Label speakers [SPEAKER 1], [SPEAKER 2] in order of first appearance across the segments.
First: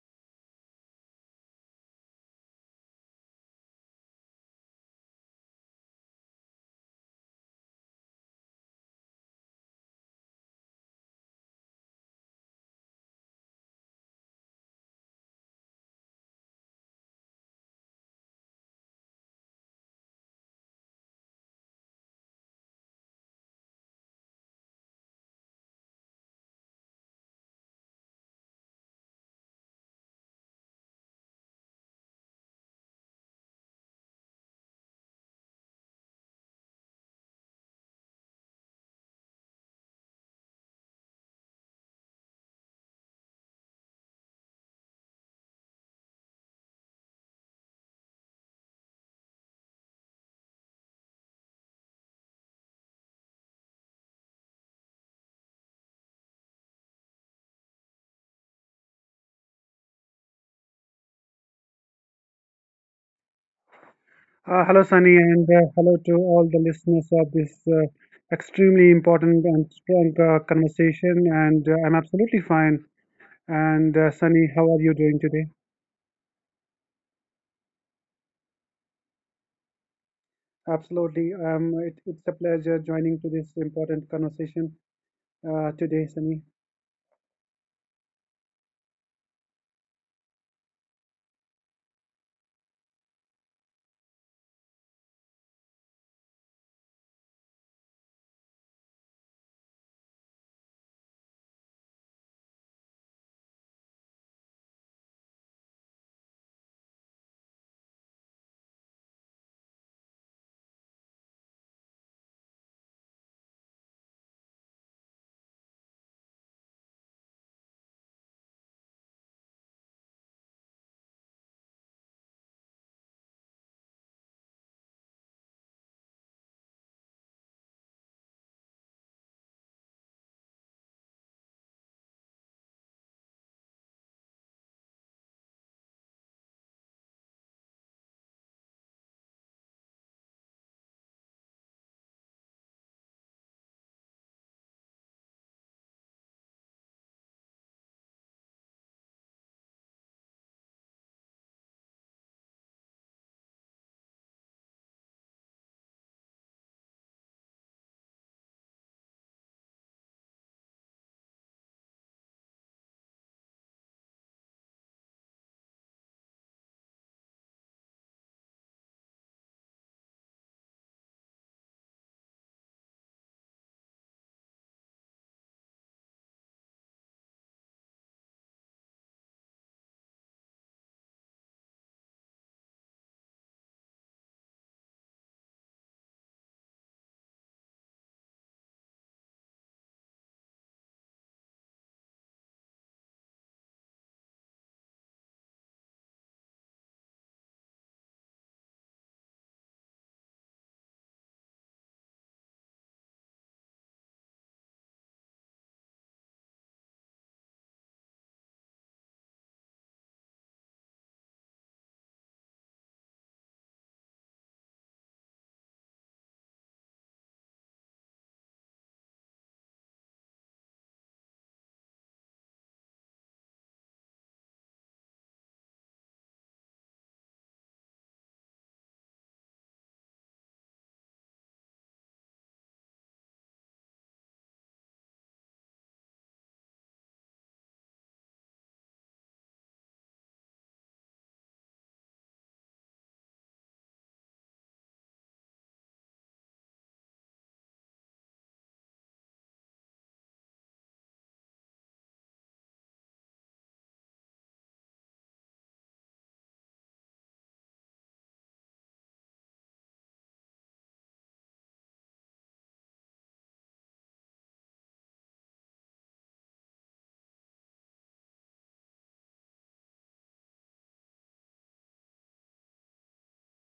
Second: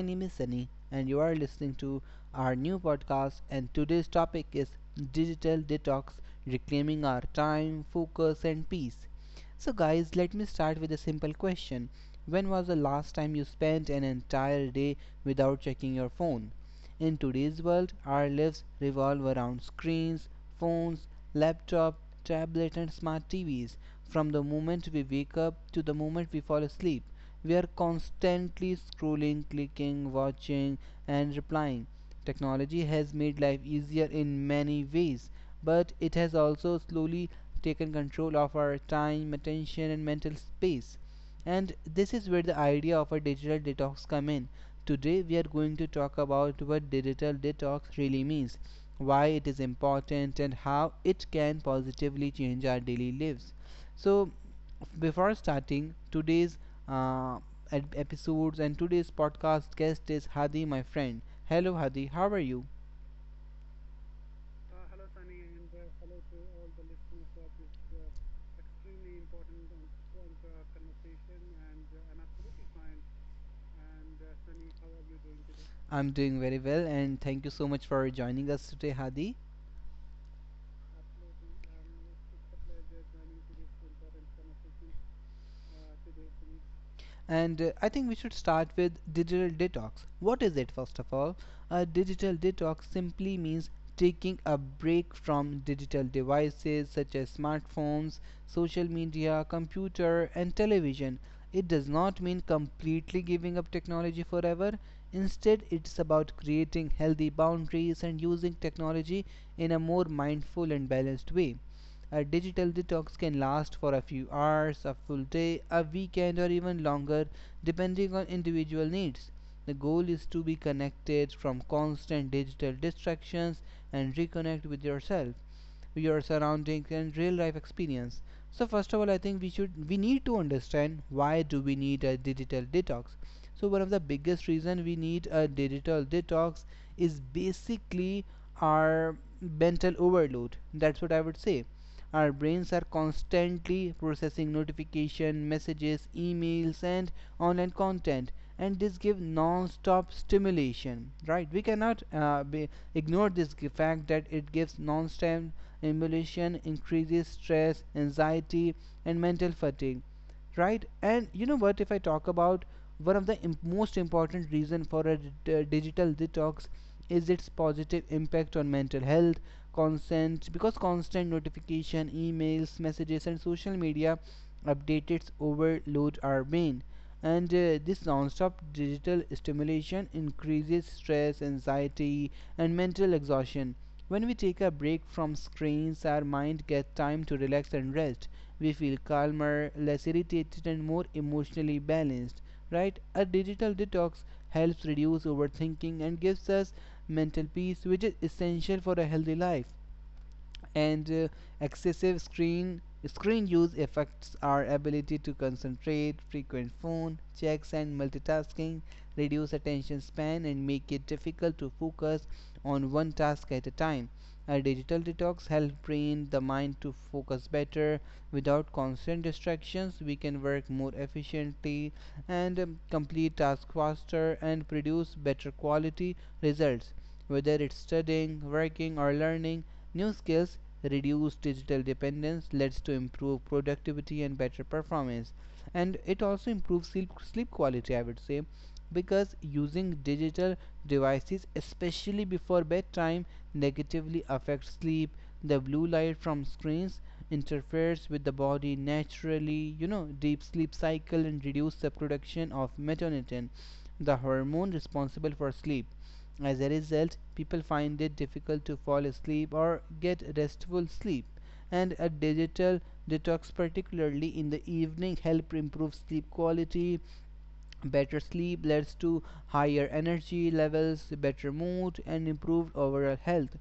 [SPEAKER 1] name is Sunny, and you are listening to our new podcast. And today's topic is digital detox, reclaiming our time, focus, and peace. So, guys, let me start with a simple question. When was the last time you spent an entire day without checking your phone? In today's world, our lives revolve around screens, phones, laptop, tablet, and smart TVs. From the moment we wake up to the moment we fall asleep, we are constantly scrolling, clicking, watching, and replying. Technology has made life easier in many ways, but it has also slowly taken control of our time, attention, and mental space. And this is where the idea of a digital detox come in. Today we are going to talk about what digital detox really means, why it is important, and how it can positively change our daily lives. So, before starting today's uh, episodes, and today's podcast guest is Hadi, my friend. Hello, Hadi. How are you?
[SPEAKER 2] Hello, Sunny, and hello to all the listeners of this extremely important and strong conversation. And I'm absolutely fine. And Sunny, how are you doing today?
[SPEAKER 1] I'm doing very well, and thank you so much for joining us today, Hadi.
[SPEAKER 2] Absolutely. It's a pleasure joining to this important conversation today, Sunny.
[SPEAKER 1] And I think we should start with digital detox. What is it, first of all? A digital detox simply means taking a break from digital devices such as smartphones, social media, computer, and television. It does not mean completely giving up technology forever. Instead, it's about creating healthy boundaries and using technology in a more mindful and balanced way. A digital detox can last for a few hours, a full day, a weekend, or even longer, depending on individual needs. The goal is to be connected from constant digital distractions and reconnect with yourself, your surroundings, and real life experience. So first of all, I think we need to understand, why do we need a digital detox? So one of the biggest reason we need a digital detox is basically our mental overload, that's what I would say. Our brains are constantly processing notification, messages, emails, and online content, and this give non-stop stimulation, right? We cannot ignore this fact that it gives non-stop emulation, increases stress, anxiety, and mental fatigue, right? And you know what, if I talk about one of the most important reason for a digital detox is its positive impact on mental health, consent because constant notification, emails, messages, and social media updates overload our brain. And This non-stop digital stimulation increases stress, anxiety, and mental exhaustion. When we take a break from screens, our mind gets time to relax and rest. We feel calmer, less irritated, and more emotionally balanced, right? A digital detox helps reduce overthinking and gives us mental peace, which is essential for a healthy life. And Excessive screen use affects our ability to concentrate. Frequent phone checks and multitasking reduce attention span and make it difficult to focus on one task at a time. A digital detox helps train the mind to focus better. Without constant distractions, we can work more efficiently and complete tasks faster and produce better quality results, whether it's studying, working, or learning new skills. Reduce digital dependence leads to improved productivity and better performance, and it also improves sleep, sleep quality, I would say, because using digital devices, especially before bedtime, negatively affects sleep. The blue light from screens interferes with the body naturally, you know, deep sleep cycle and reduces the production of melatonin, the hormone responsible for sleep. As a result, people find it difficult to fall asleep or get restful sleep, and a digital detox, particularly in the evening, help improve sleep quality. Better sleep leads to higher energy levels, better mood, and improved overall health,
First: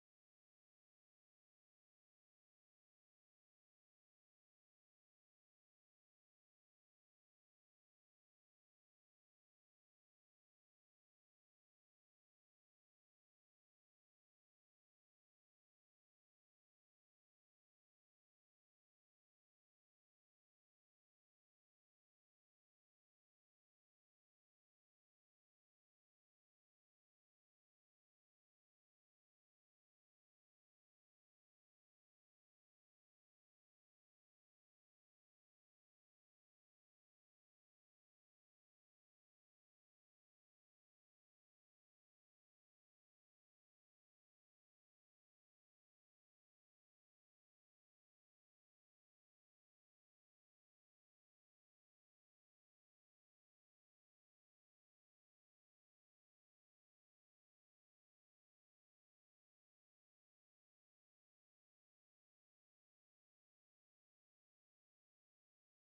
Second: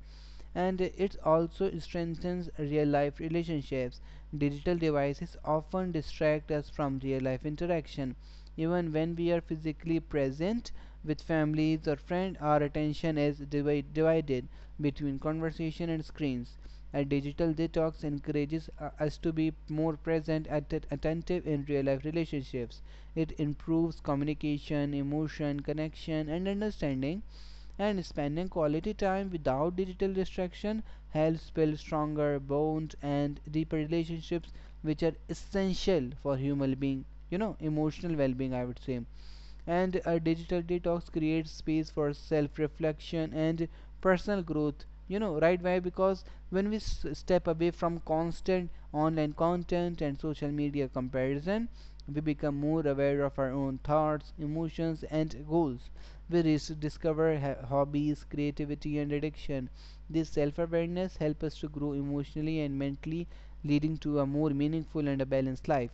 [SPEAKER 1] and it also strengthens real life relationships. Digital devices often distract us from real life interaction. Even when we are physically present with families or friends, our attention is divided between conversation and screens. A digital detox encourages us to be more present and attentive in real life relationships. It improves communication, emotion, connection, and understanding, and spending quality time without digital distraction helps build stronger bonds and deeper relationships, which are essential for human being, you know, emotional well-being, I would say. And a digital detox creates space for self-reflection and personal growth, you know, right? Why? Because when we step away from constant online content and social media comparison, we become more aware of our own thoughts, emotions, and goals. We discover hobbies, creativity, and addiction. This self-awareness helps us to grow emotionally and mentally, leading to a more meaningful and a balanced life.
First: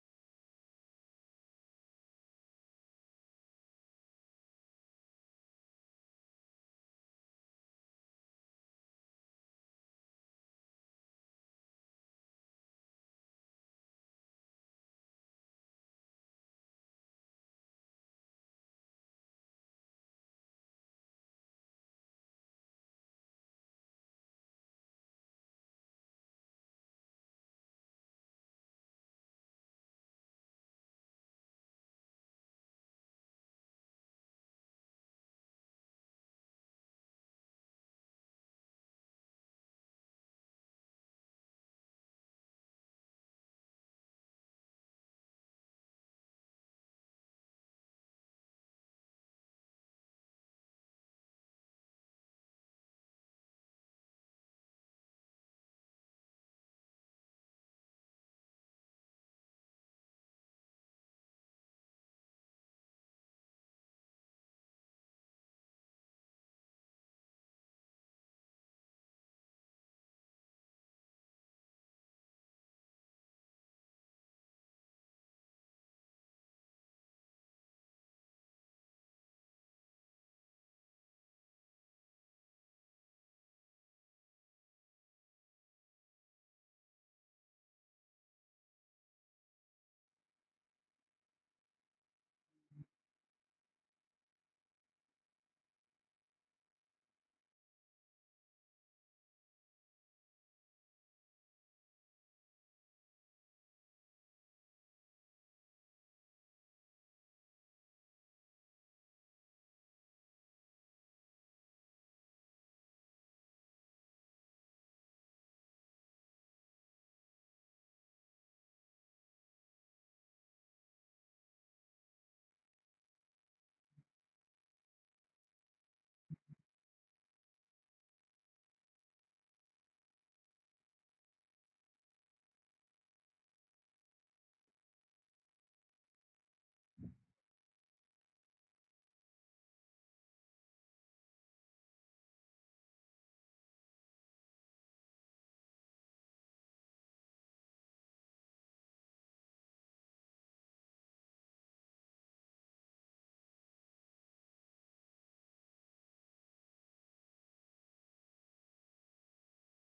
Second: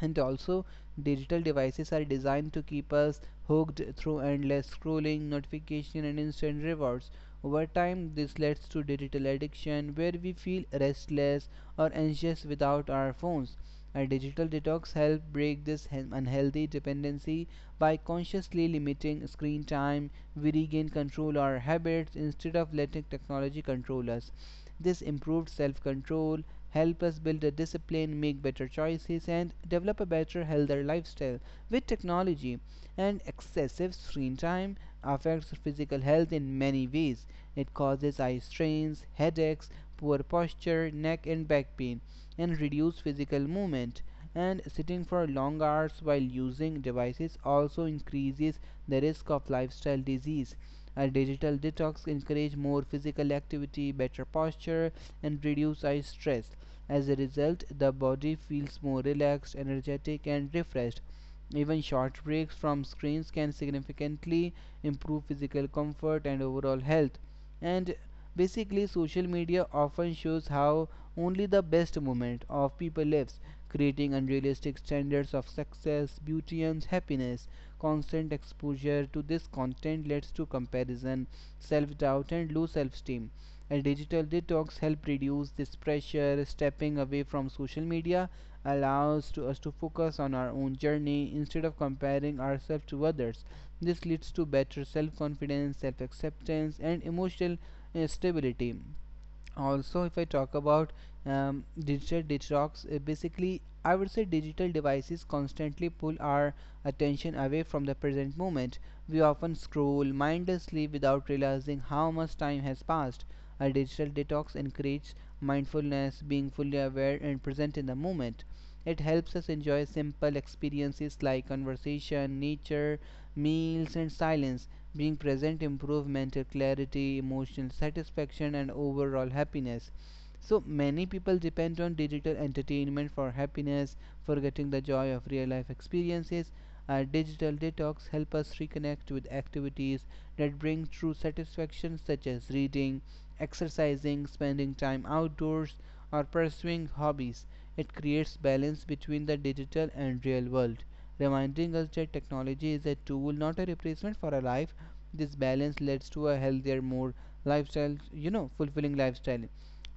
[SPEAKER 1] And also, digital devices are designed to keep us hooked through endless scrolling, notification, and instant rewards. Over time, this leads to digital addiction, where we feel restless or anxious without our phones. A digital detox helps break this unhealthy dependency. By consciously limiting screen time, we regain control of our habits instead of letting technology control us. This improved self control help us build a discipline, make better choices, and develop a better, healthier lifestyle. With technology and excessive screen time affects physical health in many ways. It causes eye strains, headaches, poor posture, neck and back pain, and reduced physical movement. And sitting for long hours while using devices also increases the risk of lifestyle disease. A digital detox encourages more physical activity, better posture, and reduce eye stress. As a result, the body feels more relaxed, energetic, and refreshed. Even short breaks from screens can significantly improve physical comfort and overall health. And basically, social media often shows how only the best moment of people lives, creating unrealistic standards of success, beauty, and happiness. Constant exposure to this content leads to comparison, self doubt, and low self esteem. A digital detox helps reduce this pressure. Stepping away from social media allows to us to focus on our own journey instead of comparing ourselves to others. This leads to better self confidence, self acceptance, and emotional stability. Also, if I talk about digital detox, basically I would say, digital devices constantly pull our attention away from the present moment. We often scroll mindlessly without realizing how much time has passed. A digital detox encourages mindfulness, being fully aware and present in the moment. It helps us enjoy simple experiences like conversation, nature, meals, and silence. Being present improves mental clarity, emotional satisfaction, and overall happiness. So many people depend on digital entertainment for happiness, forgetting the joy of real life experiences. Our digital detox help us reconnect with activities that bring true satisfaction, such as reading, exercising, spending time outdoors, or pursuing hobbies. It creates balance between the digital and real world, reminding us that technology is a tool, not a replacement for a life. This balance leads to a healthier, more lifestyle, you know, fulfilling lifestyle.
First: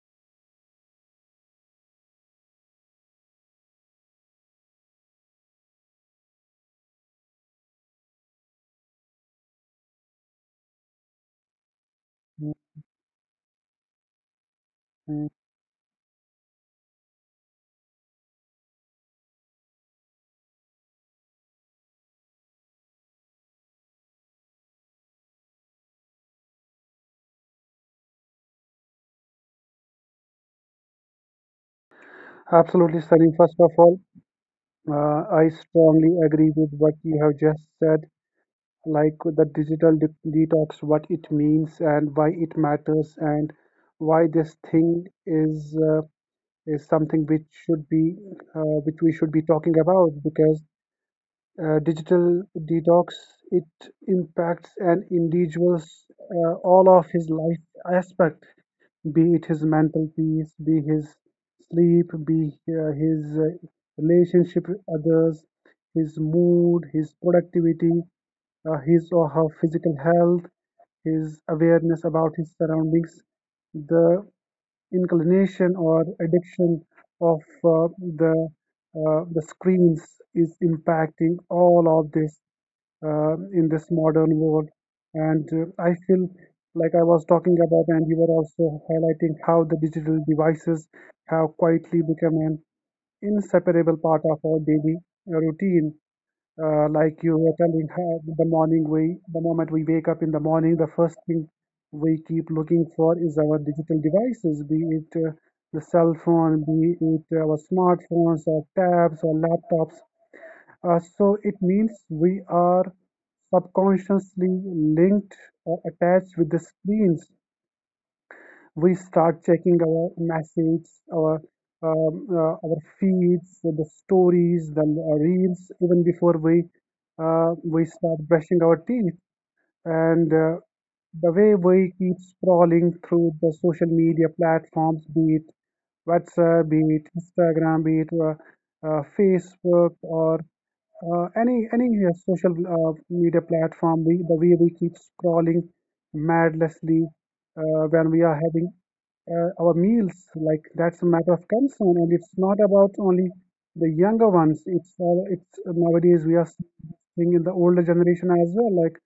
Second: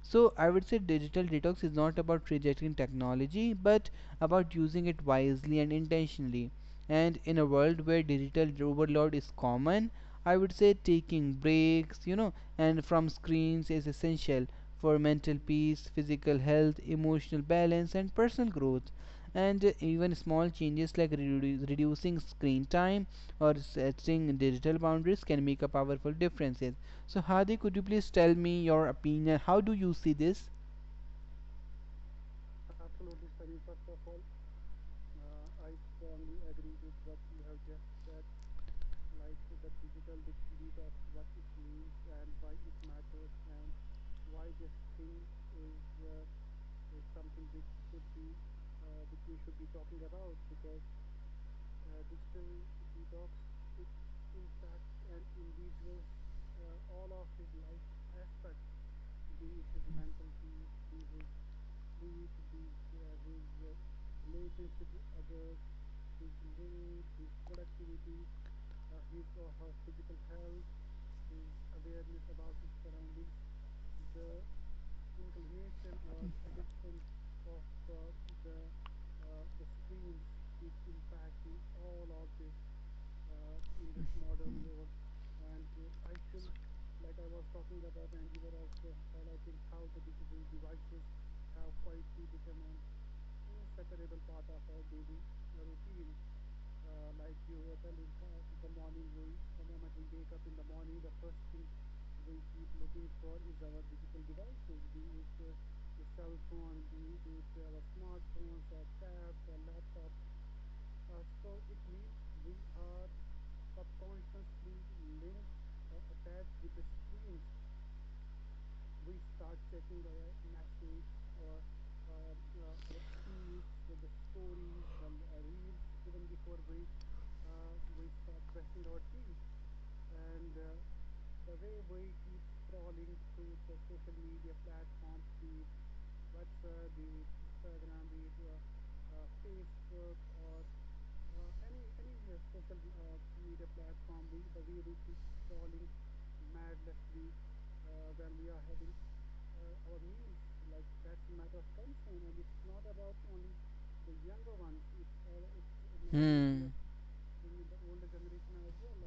[SPEAKER 1] So I would say, digital detox is not about rejecting technology, but about using it wisely and intentionally. And in a world where digital overload is common, I would say taking breaks, you know, and from screens is essential for
[SPEAKER 2] Mm.
[SPEAKER 1] mental peace, physical health, emotional balance, and personal growth. And Even small changes like reducing screen time or setting digital boundaries can make a powerful differences. So Hadi, could you please tell me your opinion? How do you see this?
[SPEAKER 2] Absolutely, Sunny. First of all, I strongly agree with what you have just said, like the detox, what it means and why it matters, and why this thing is. Is something which should be which we should be talking about because digital detox, it impacts an individual's all of his life aspect, be it his mental peace, be his sleep, be his uh, relationship with others, his mood, his productivity, his or her physical health, his awareness about his surroundings. The inclination or addiction of uh, the the screens is impacting all of this in this modern world. And I feel, like I was talking about and you were also highlighting, how the digital devices have quietly become an inseparable part of our daily routine. Like you were telling her, the moment we wake up in the morning, the first thing we keep looking for is our digital devices, be it the cell phone, be it our smartphones or tabs or laptops. So it means we are subconsciously linked or attached with the screens. We start checking our messages, our feeds, the stories, the reels, even before we start brushing our teeth. And the way we keep scrolling through the social media platforms, be it WhatsApp, be it Instagram, be it Facebook, or any social media platform, we, the way we keep scrolling madlessly when we are having our meals, like that's a matter of concern. And it's not about only the younger ones. It's nowadays we are seeing in the older generation as well. Like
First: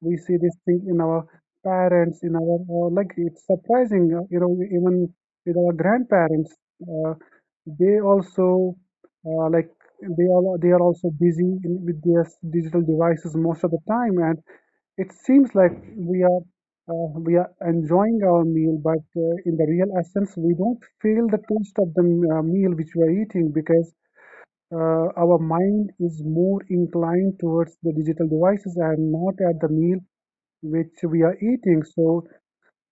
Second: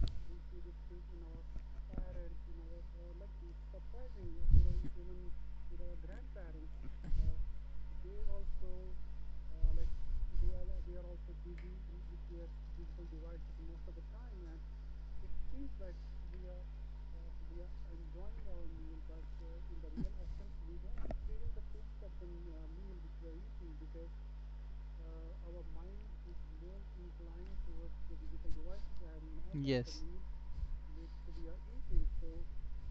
[SPEAKER 2] we see this thing in our parents, in our like it's surprising, you know, even with our grandparents uh, they also, uh, like they are also busy with their digital devices most of the time. And it seems like we are enjoying our meal, but in the real essence, we don't feel the taste of the meal which we are eating, because our mind is more inclined towards the digital devices and not at the meal
[SPEAKER 1] Yes.
[SPEAKER 2] which we are eating. So,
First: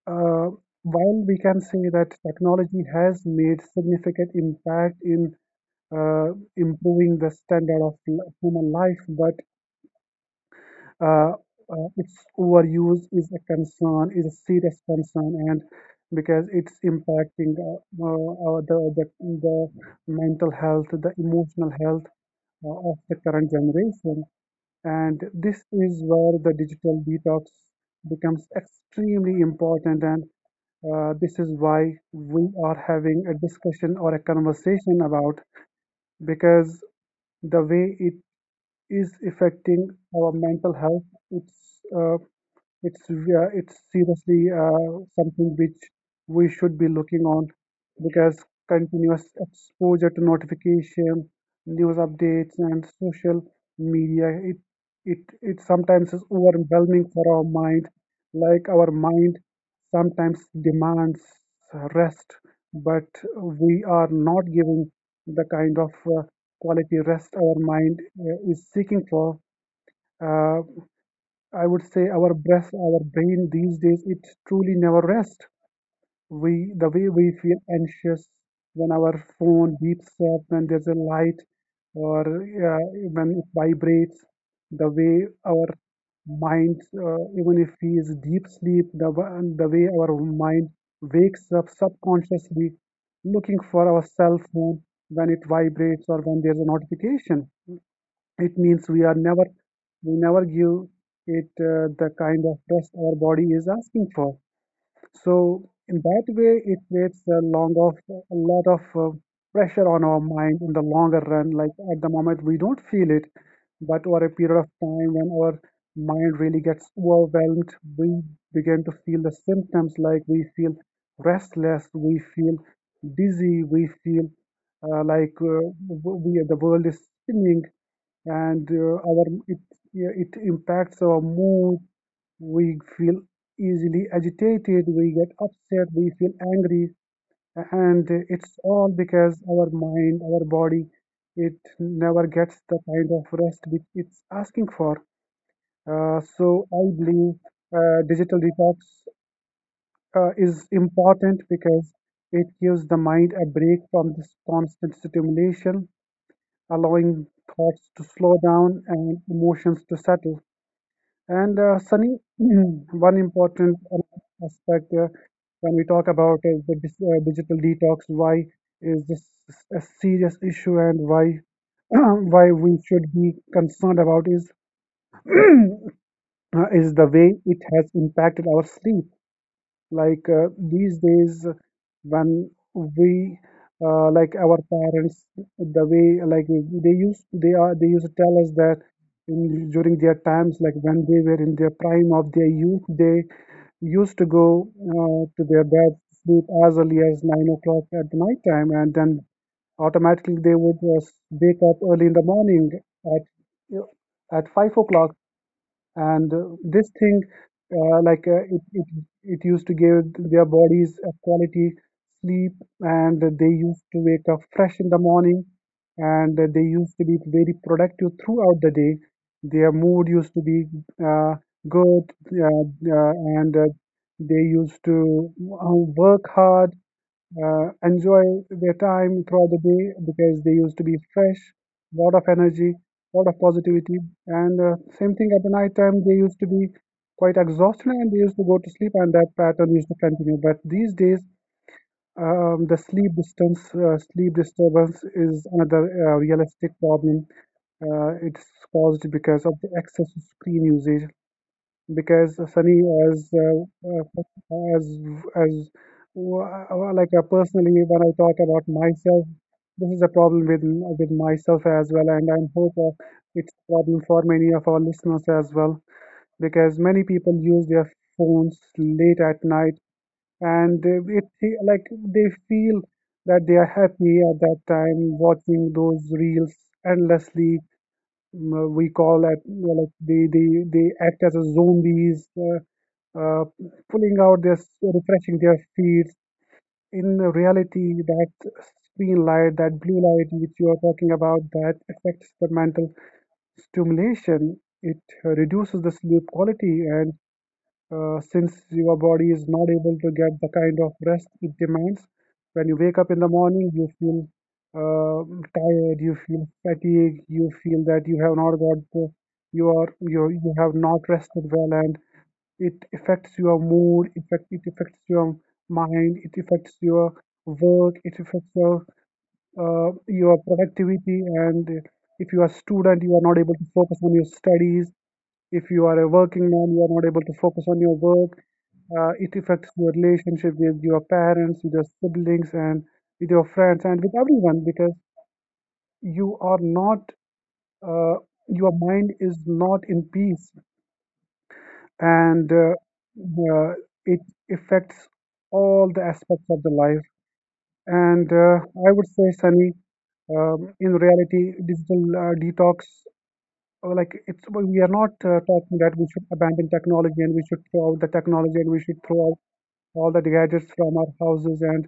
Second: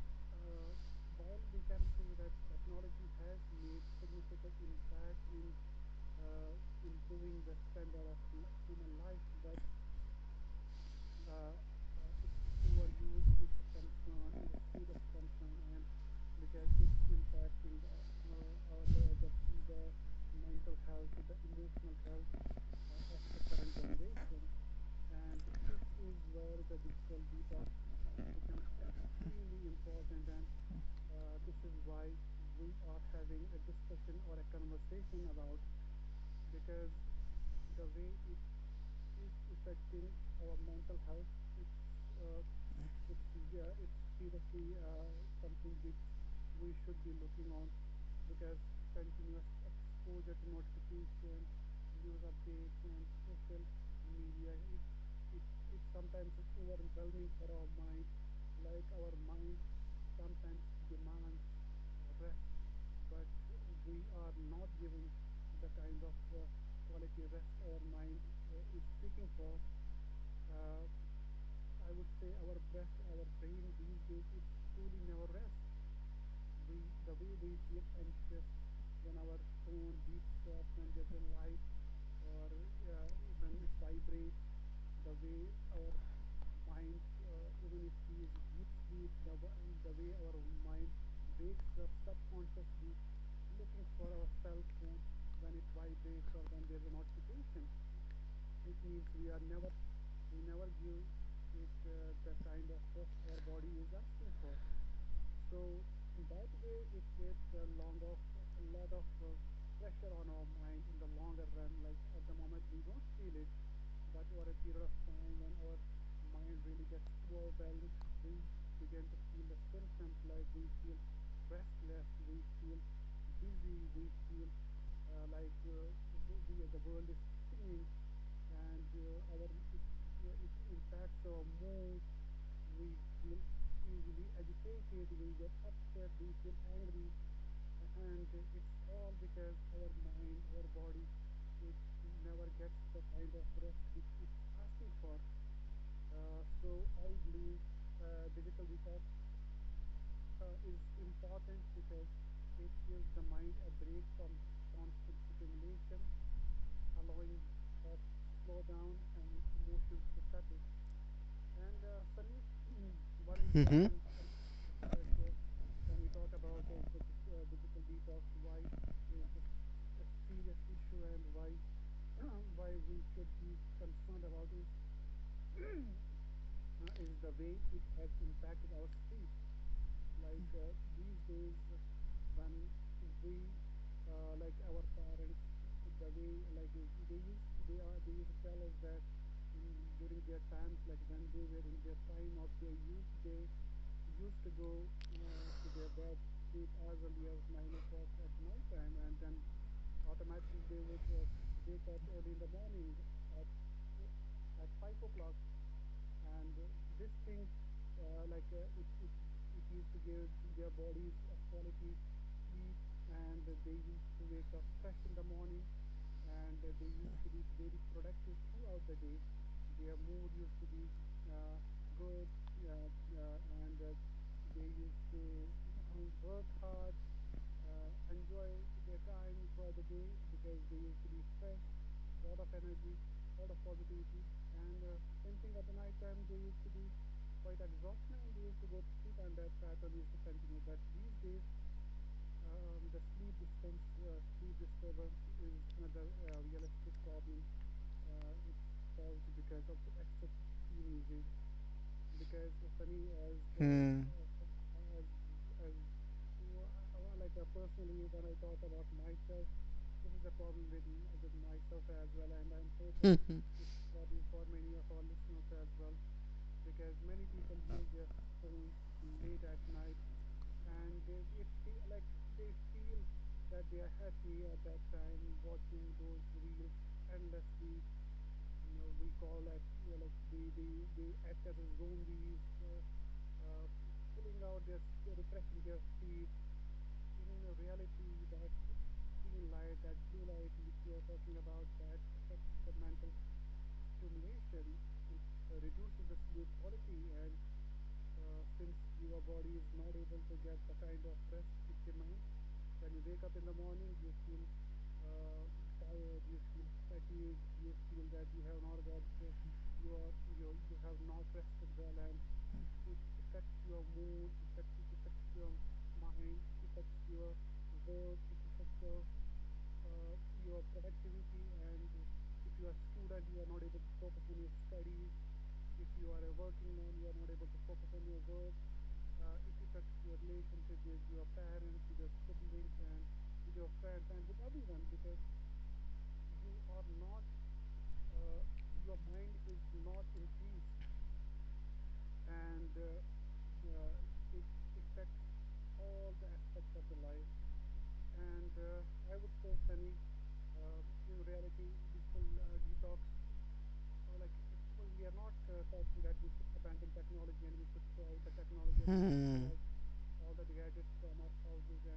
[SPEAKER 2] uh, while we can say that technology has made significant impact in improving the standard of human life, but uh, its overuse is a concern, is a serious concern, and because it's impacting the mental health, the emotional health of the current generation, and this is where the digital detox becomes extremely important. And this is why we are having a discussion or a conversation about, because the way it is affecting our mental health, it's uh, it's seriously something which we should be looking on, because continuous exposure to notifications, news updates, and social media, it sometimes is overwhelming for our mind. Like our mind sometimes demands rest, but we are not giving the kind of uh, quality rest our mind is seeking for. Uh, I would say our brain these days, it truly never rests. The way we feel anxious when our phone beeps up, when there's a light, or when it vibrates, the way our mind, even if he is deep sleep, the way our mind wakes up subconsciously looking for our cell phone when it vibrates or when there's a notification, it means we are never, we never give it the kind of rest our body is asking for. So in that way, it creates a lot of pressure on our mind in the longer run. Like at the moment, we don't feel it, but over a period of time, when our mind really gets overwhelmed, we begin to feel the symptoms. Like we feel restless, we feel dizzy, we feel like we, the world is spinning. And uh, our it yeah, it impacts our mood. We feel easily agitated. We get upset. We feel angry, and it's all because our mind, our body, it never gets the kind of rest which it's asking for. So I believe digital detox is important because it gives the mind a break from this constant stimulation, allowing thoughts to slow down and emotions to settle. And Sunny, one important aspect when we talk about is the dis digital detox. Why is this a serious issue, and why why we should be concerned about is uh, is the way it has impacted our sleep. Like these days when we like our parents, the way, like they used to tell us that during their times, like when they were in their prime of their youth, they used to go to their bed, sleep as early as 9 o'clock at the night time, and then automatically they would just wake up early in the morning at at 5 o'clock. And this thing, uh, like uh, it, it it used to give their bodies a quality sleep, and they used to wake up fresh in the morning, and they used to be very productive throughout the day. Their mood used to be uh, good, uh, uh, and they used to uh, work hard, enjoy their time throughout the day, because they used to be fresh, lot of energy, lot of positivity. And same thing at the night time, they used to be quite exhausted and they used to go to sleep, and that pattern used to continue. But these days, sleep disturbance is another realistic problem. It's caused because of the excessive screen usage, because Sunny, as uh,
[SPEAKER 1] Hmm.
[SPEAKER 2] uh, as as well, personally, when I talk about myself, this is a problem with myself as well, and I hope it's a problem for many of our listeners as well, because many people use their phones late at night, and like they feel that they are happy at that time, watching those reels endlessly. We call that, you like, they act as a zombies. Uh, Pulling out their, refreshing their feeds. In reality, that screen light, that blue light which you are talking about, that affects the mental stimulation, it reduces the sleep quality. And since your body is not able to get the kind of rest it demands, when you wake up in the morning, you feel uh, tired, you feel fatigued, you feel that you have not got the, you have not rested well. And it affects your mood, it affects your mind, it affects your work, it affects your productivity. And if you are a student, you are not able to focus on your studies. If you are a working man, you are not able to focus on your work. It affects your relationship with your parents, with your siblings, and with your friends, and with everyone, because you are not uh, your mind is not in peace, and it affects all the aspects of the life. And I would say, Sunny, in reality, digital detox, like, it's well, we are not talking that we should abandon technology and we should throw out the technology and we should throw out all the gadgets from our houses and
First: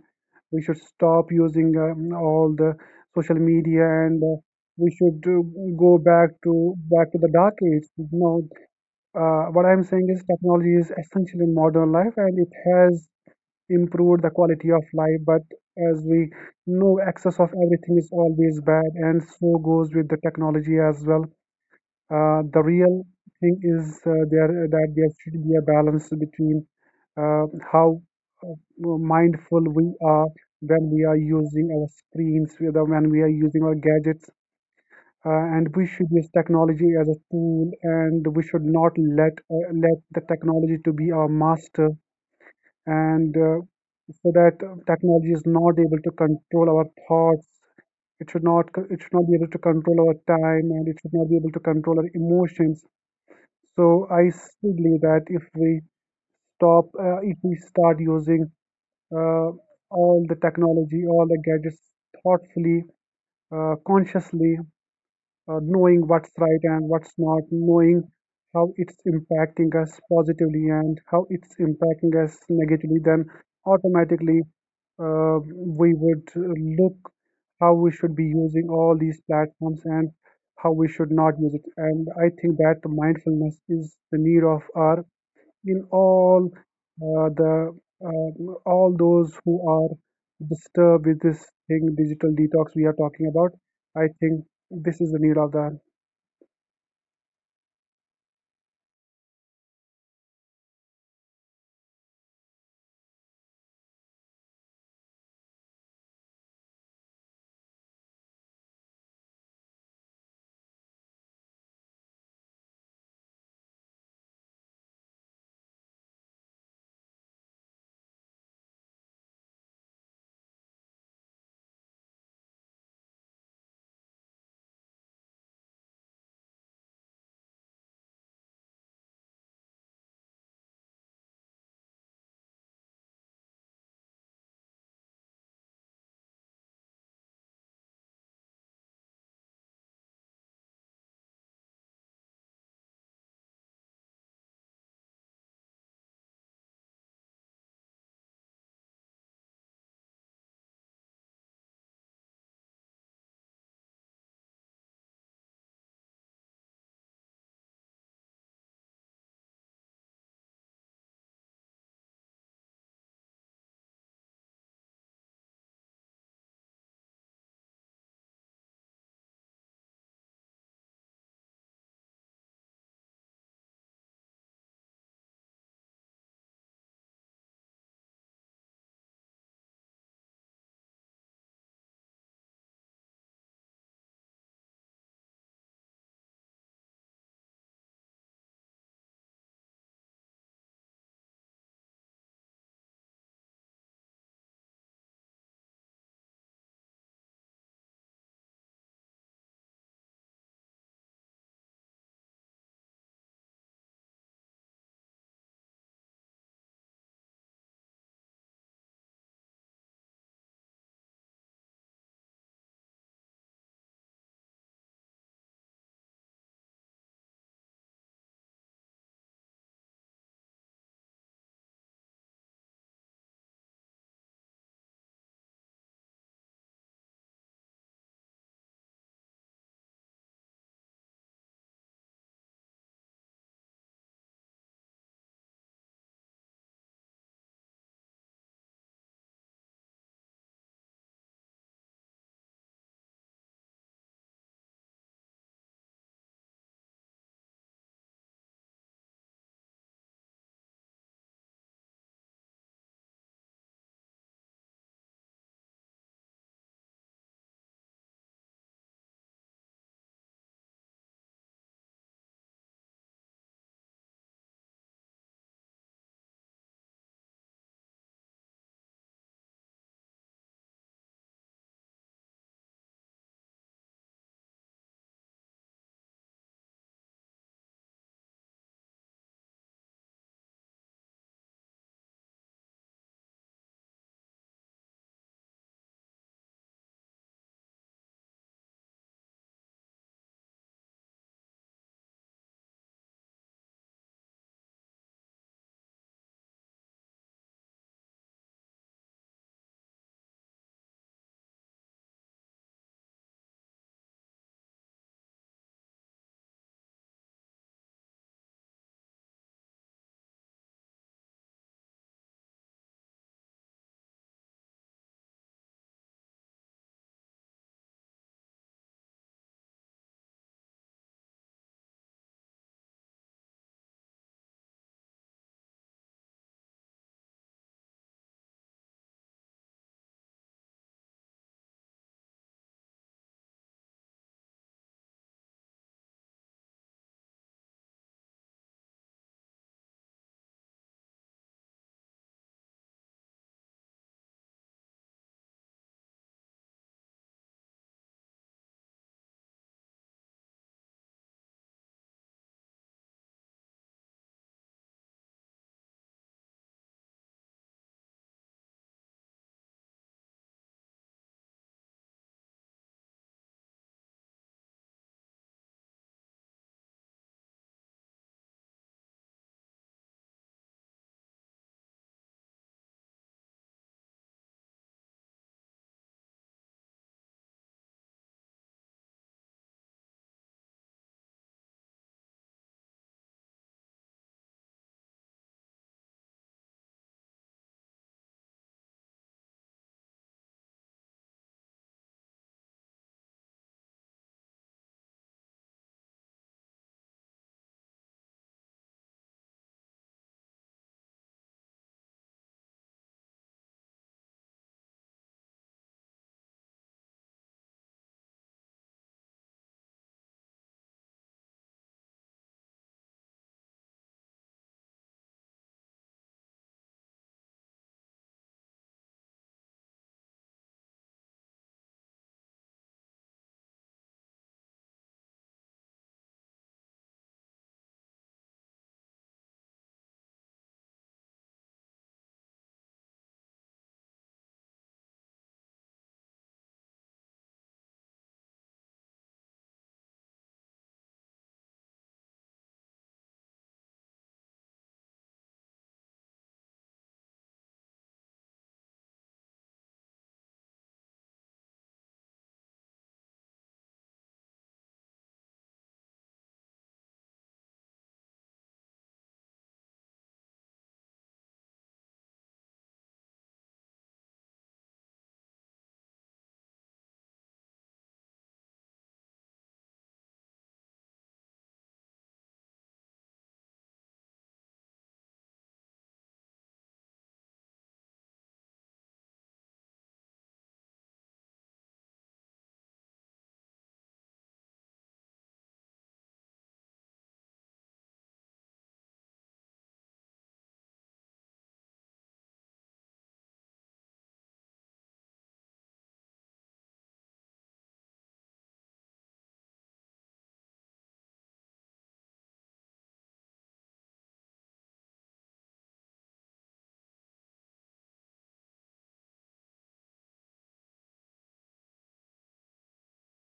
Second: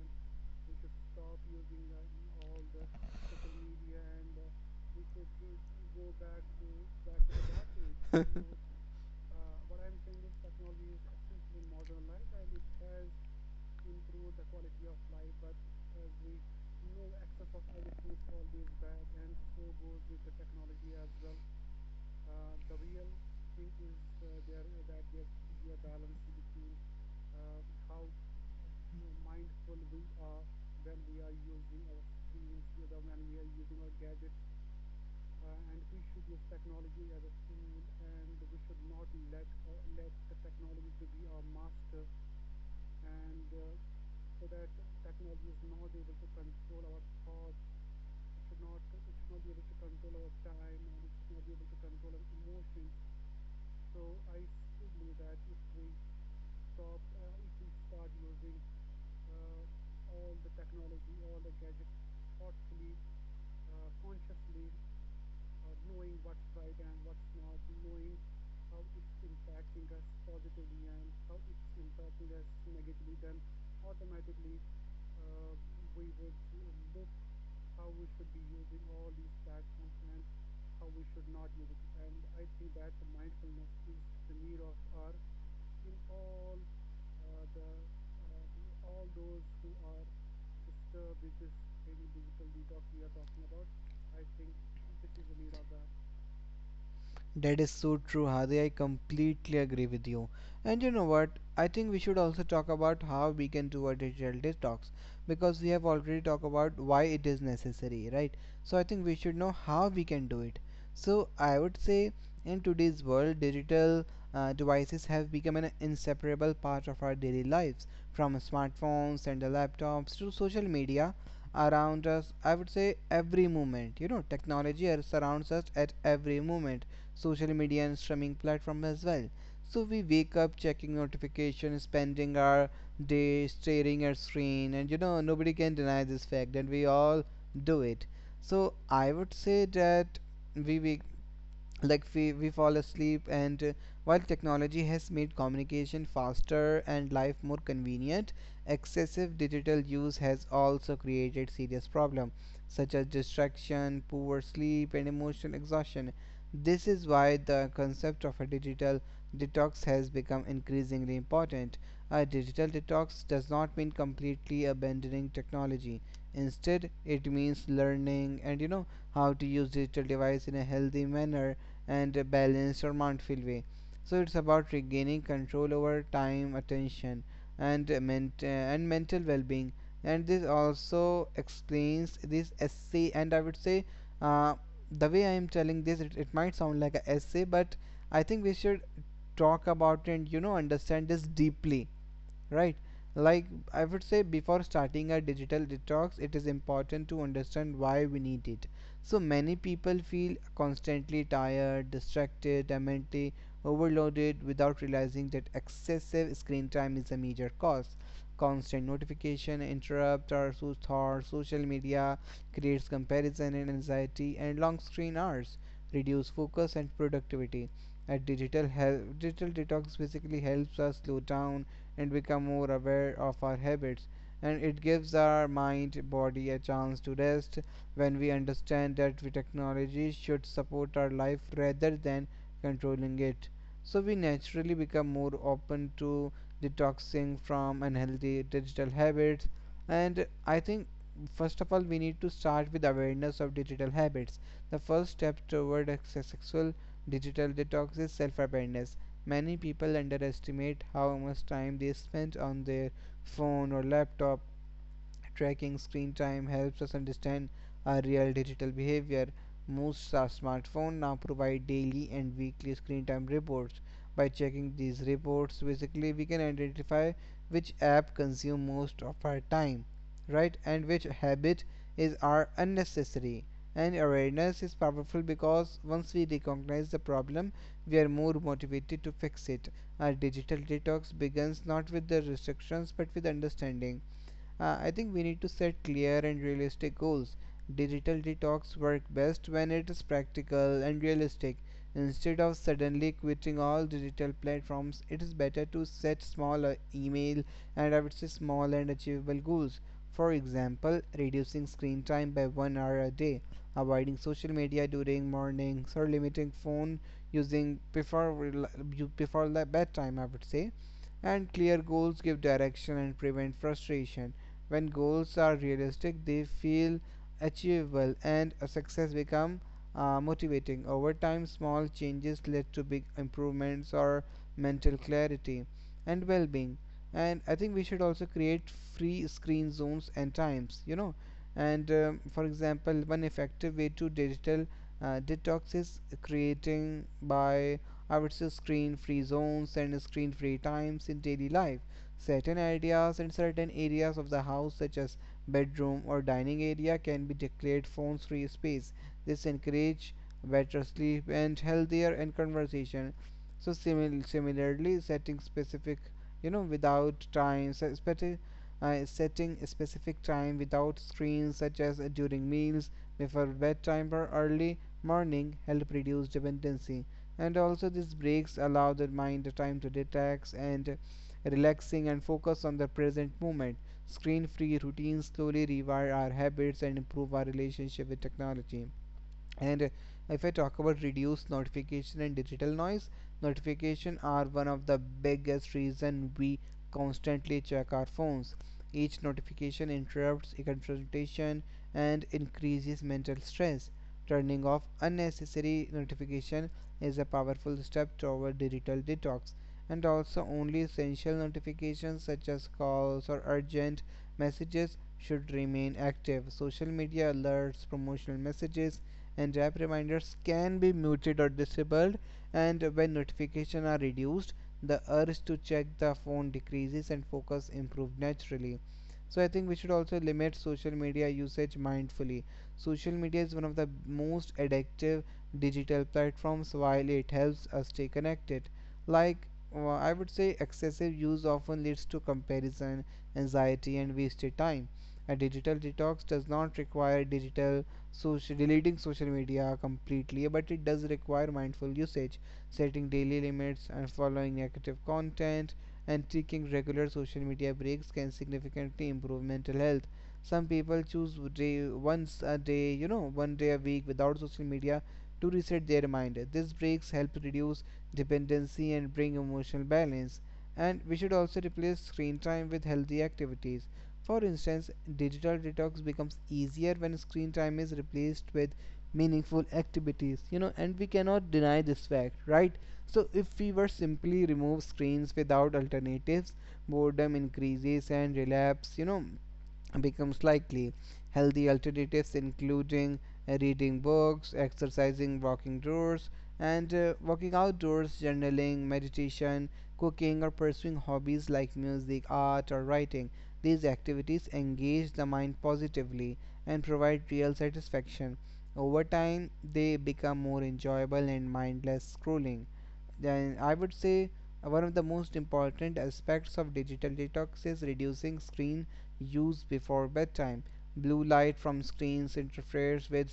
[SPEAKER 2] we should stop using all the social media, and we should go back to the dark age.
[SPEAKER 1] Thank.
[SPEAKER 2] No, what I'm saying is technology is essential in modern life and it has improved the quality of life. But as we know, excess of everything is always bad, and so goes with the technology as well. The real thing is there that there should be a balance between how uh, mindful we are when we are using our screens, whether when we are using our gadgets, and we should use technology as a tool and we should not let the technology to be our master and so that technology is not able to control our thoughts. It should not be able to control our time, and it should not be able to control our emotions. So I still believe that if we start using uh, all the technology, all the gadgets, thoughtfully, consciously, knowing what's right and what's not, knowing how it's impacting us positively and how it's impacting us negatively, then automatically we would look how we should be using all these platforms and how we should not use it. And I think that the mindfulness is the need of our in all the all those who are disturbed with this thing digital detox we are talking about, I think this is the need of the
[SPEAKER 1] That is so true, Hadi. I completely agree with you. And you know what? I think we should also talk about how we can do a digital detox, because we have already talked about why it is necessary, right? So I think we should know how we can do it. So I would say, in today's world, digital devices have become an inseparable part of our daily lives, from smartphones and the laptops to social media around us. I would say every moment. You know, technology surrounds us at every moment, social media and streaming platform as well. So we wake up checking notifications, spending our day staring at screen, and you know nobody can deny this fact that we all do it. So I would say that we wake, like we fall asleep, and while technology has made communication faster and life more convenient, excessive digital use has also created serious problems such as distraction, poor sleep, and emotional exhaustion. This is why the concept of a digital detox has become increasingly important. A digital detox does not mean completely abandoning technology. Instead, it means learning, and you know, how to use digital device in a healthy manner and a balanced or mindful way. So it's about regaining control over time, attention, and and mental well-being. And this also explains this essay. And I would say, uh, the way I am telling this, it might sound like an essay, but I think we should talk about and understand this deeply, right? Like, I would say before starting a digital detox it is important to understand why we need it. So many people feel constantly tired, distracted, and mentally overloaded without realizing that excessive screen time is a major cause. Constant notification interrupt or thoughts, social media creates comparison and anxiety, and long screen hours reduce focus and productivity. A digital help Digital detox basically helps us slow down and become more aware of our habits. And it gives our mind body a chance to rest when we understand that we technology should support our life rather than controlling it. So we naturally become more open to detoxing from unhealthy digital habits. And I think first of all we need to start with awareness of digital habits. The first step toward a successful digital detox is self awareness. Many people underestimate how much time they spend on their phone or laptop. Tracking screen time helps us understand our real digital behavior. Smartphones now provide daily and weekly screen time reports. By checking these reports, basically we can identify which app consume most of our time, right? And which habit is are unnecessary. And awareness is powerful because once we recognize the problem, we are more motivated to fix it. Our digital detox begins not with the restrictions but with understanding. I think we need to set clear and realistic goals. Digital detox work best when it is practical and realistic. Instead of suddenly quitting all digital platforms, it is better to set small email and I would say, small and achievable goals. For example, reducing screen time by 1 hour a day, avoiding social media during mornings, or limiting phone using before the bedtime, I would say. And clear goals give direction and prevent frustration. When goals are realistic they feel achievable, and a success become motivating. Over time small changes lead to big improvements or mental clarity and well-being. And I think we should also create free screen zones and times, you know. And for example, one effective way to digital detox is creating, by I would say, screen free zones and screen free times in daily life. Certain ideas and certain areas of the house, such as bedroom or dining area, can be declared phone free space. This encourage better sleep and healthier and conversation. So similarly, setting specific, you know, without time, setting a specific time without screens, such as during meals, before bedtime or early morning, help reduce dependency. And also, these breaks allow the mind the time to detox and relaxing, and focus on the present moment. Screen free routines slowly rewire our habits and improve our relationship with technology. And If I talk about reduced notification and digital noise, notification are one of the biggest reason we constantly check our phones. Each notification interrupts a concentration and increases mental stress. Turning off unnecessary notification is a powerful step toward digital detox. And also, only essential notifications such as calls or urgent messages should remain active. Social media alerts, promotional messages, and app reminders can be muted or disabled. And when notifications are reduced, the urge to check the phone decreases and focus improves naturally. So I think we should also limit social media usage mindfully. Social media is one of the most addictive digital platforms. While it helps us stay connected, like, I would say, excessive use often leads to comparison, anxiety, and wasted time. A digital detox does not require deleting social media completely, but it does require mindful usage. Setting daily limits and following negative content, and taking regular social media breaks can significantly improve mental health. Some people choose day once a day, you know, one day a week without social media to reset their mind. These breaks help reduce dependency and bring emotional balance. And we should also replace screen time with healthy activities. For instance, digital detox becomes easier when screen time is replaced with meaningful activities, you know, and we cannot deny this fact, right? So, if we were simply remove screens without alternatives, boredom increases and relapse, you know, becomes likely. Healthy alternatives including reading books, exercising, walking doors, and walking outdoors, journaling, meditation, cooking, or pursuing hobbies like music, art, or writing. These activities engage the mind positively and provide real satisfaction. Over time, they become more enjoyable and mindless scrolling. Then I would say one of the most important aspects of digital detox is reducing screen use before bedtime. Blue light from screens interferes with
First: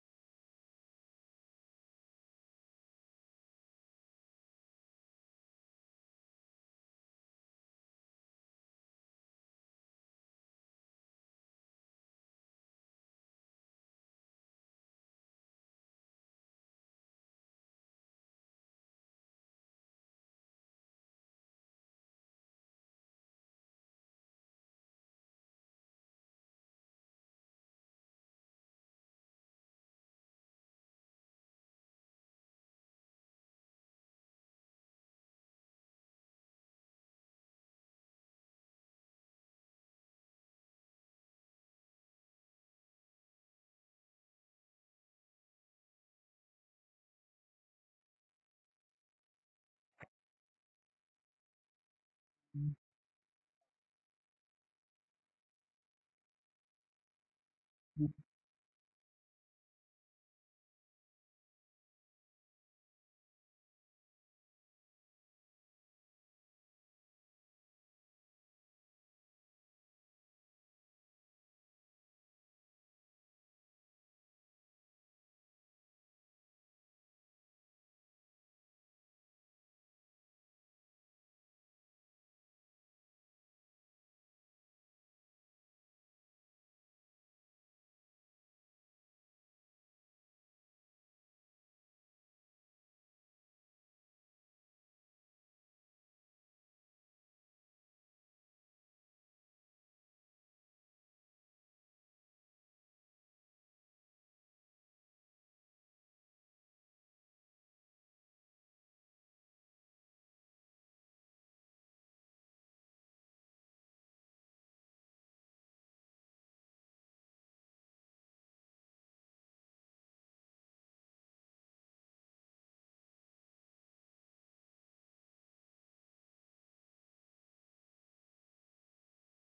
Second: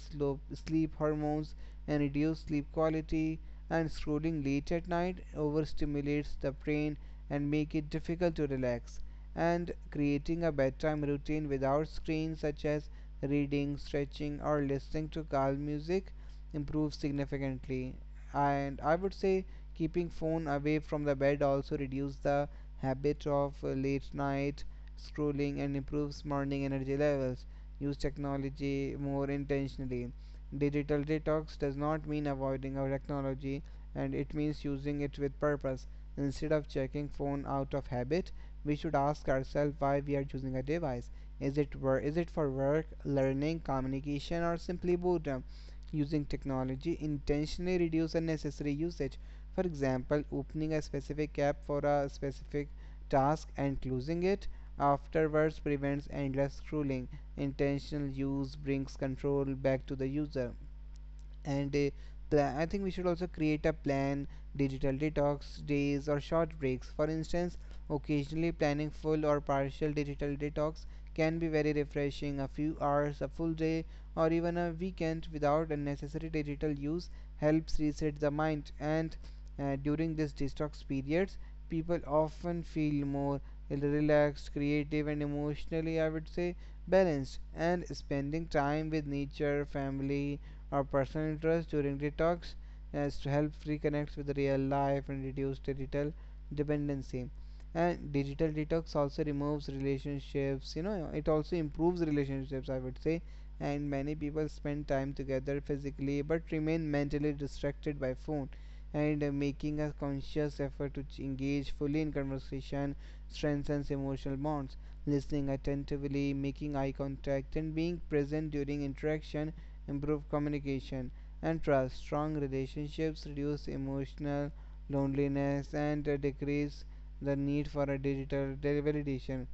[SPEAKER 1] sleep hormones and reduces sleep quality, and scrolling late at night overstimulates the brain and make it difficult to relax. And creating a bedtime routine without screens such as reading, stretching or listening to calm music improves significantly. And I would say keeping phone away from the bed also reduce the habit of late night schooling, and improves morning energy levels. Use technology more intentionally. Digital detox does not mean avoiding our technology, and it means using it with purpose. Instead of checking phone out of habit, we should ask ourselves why we are using a device. Is it for work, learning, communication, or simply boredom? Using technology intentionally reduce unnecessary usage. For example, opening a specific app for a specific task and closing it afterwards prevents endless scrolling. Intentional use brings control back to the user. and uh, I think we should also create a plan, digital detox days or short breaks. For instance, occasionally planning full or partial digital detox can be very refreshing. A few hours, a full day, or even a weekend without unnecessary digital use helps reset the mind. And during these detox periods, people often feel more relaxed, creative, and emotionally, I would say, balanced. And spending time with nature, family, or personal interest during detox as to help reconnect with real life and reduce digital dependency. And digital detox also removes relationships, you know, it also improves relationships, I would say. And many people spend time together physically but remain mentally distracted by phone. And making a conscious effort to engage fully in conversation strengthens emotional bonds. Listening attentively, making eye contact, and being present during interaction improve communication and trust. Strong relationships reduce emotional loneliness and decrease the need for a digital validation.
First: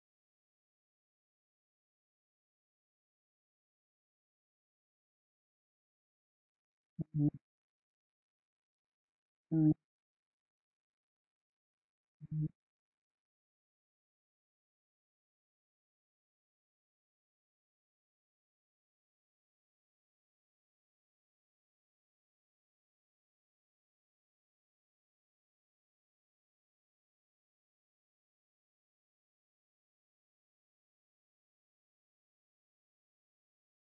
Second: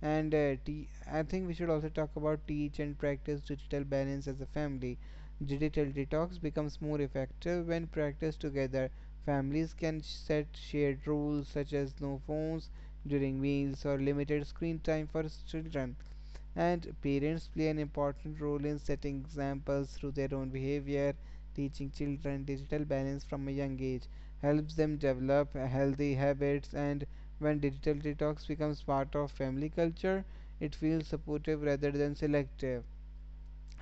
[SPEAKER 1] And I think we should also talk about teach and practice digital balance as a family. Digital detox becomes more effective when practiced together. Families can set shared rules such as no phones during meals or limited screen time for children. And parents play an important role in setting examples through their own behavior. Teaching children digital balance from a young age helps them develop healthy habits. And when digital detox becomes part of family culture it feels supportive rather than selective.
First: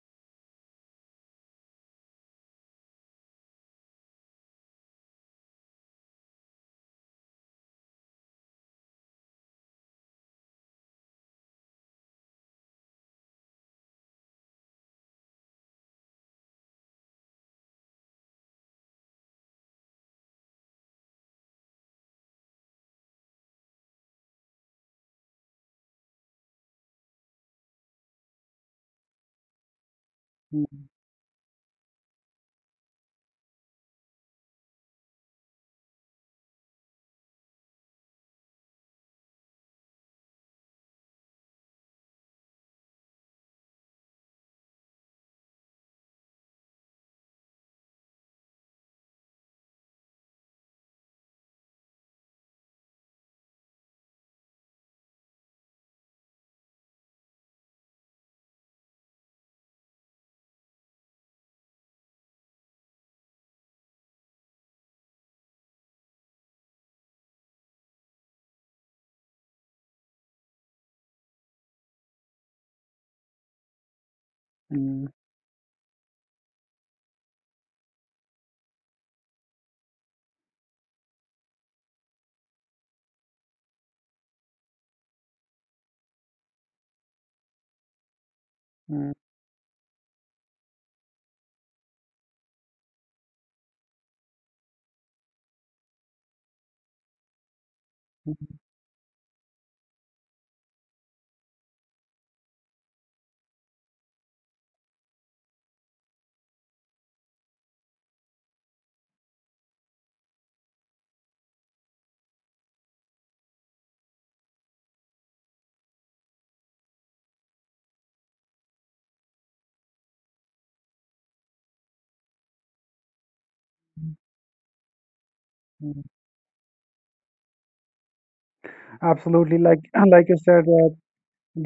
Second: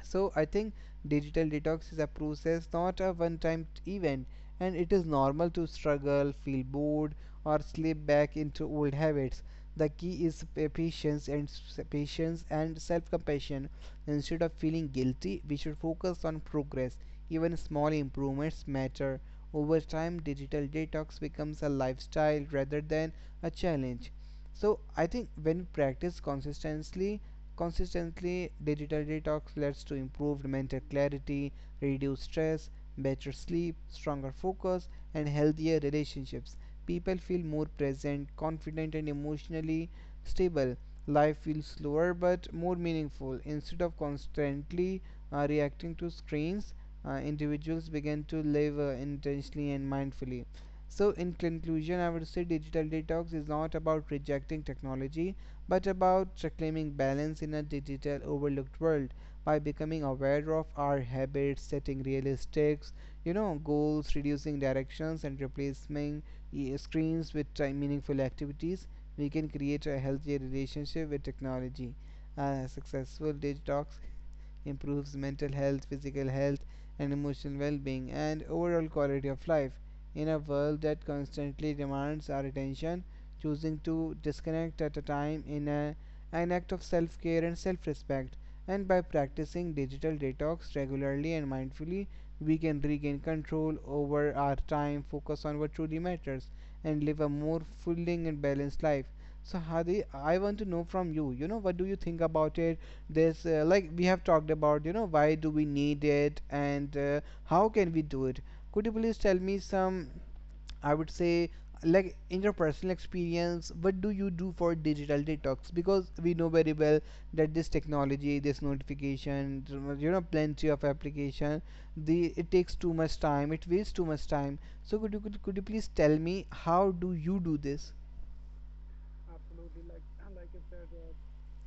[SPEAKER 1] So I think digital detox is a process, not a one time event, and it is normal to struggle, feel bored, or slip back into old habits. The key is patience and patience and self-compassion. Instead of feeling guilty, we should focus on progress. Even small improvements matter. Over time, digital detox becomes a lifestyle rather than a challenge. So I think when we practice consistently, digital detox leads to improved mental clarity, reduced stress, better sleep, stronger focus, and healthier relationships. People feel more present, confident, and emotionally stable. Life feels slower but more meaningful. Instead of constantly reacting to screens, individuals begin to live intentionally and mindfully. So, in conclusion, I would say digital detox is not about rejecting technology, but about reclaiming balance in a digital overlooked world by becoming aware of our habits, setting realistic, you know, goals, reducing directions, and replacing screens with time meaningful activities. We can create a healthier relationship with technology. A successful detox improves mental health, physical health, and emotional well being, and overall quality of life. In a world that constantly demands our attention, choosing to disconnect at a time in a, an act of self care and self respect. And by practicing digital detox regularly and mindfully, we can regain control over our time, focus on what truly matters, and live a more fulfilling and balanced life. So, Hadi, I want to know from you, you know, what do you think about it? This like we have talked about, you know, why do we need it and how can we do it. Could you please tell me some, I would say, like in your personal experience, what do you do for digital detox? Because we know very well that this technology, this notification, you know, plenty of application, the it takes too much time, it wastes too much time. So could you please tell me how do you do this?
[SPEAKER 2] absolutely. Like like you said,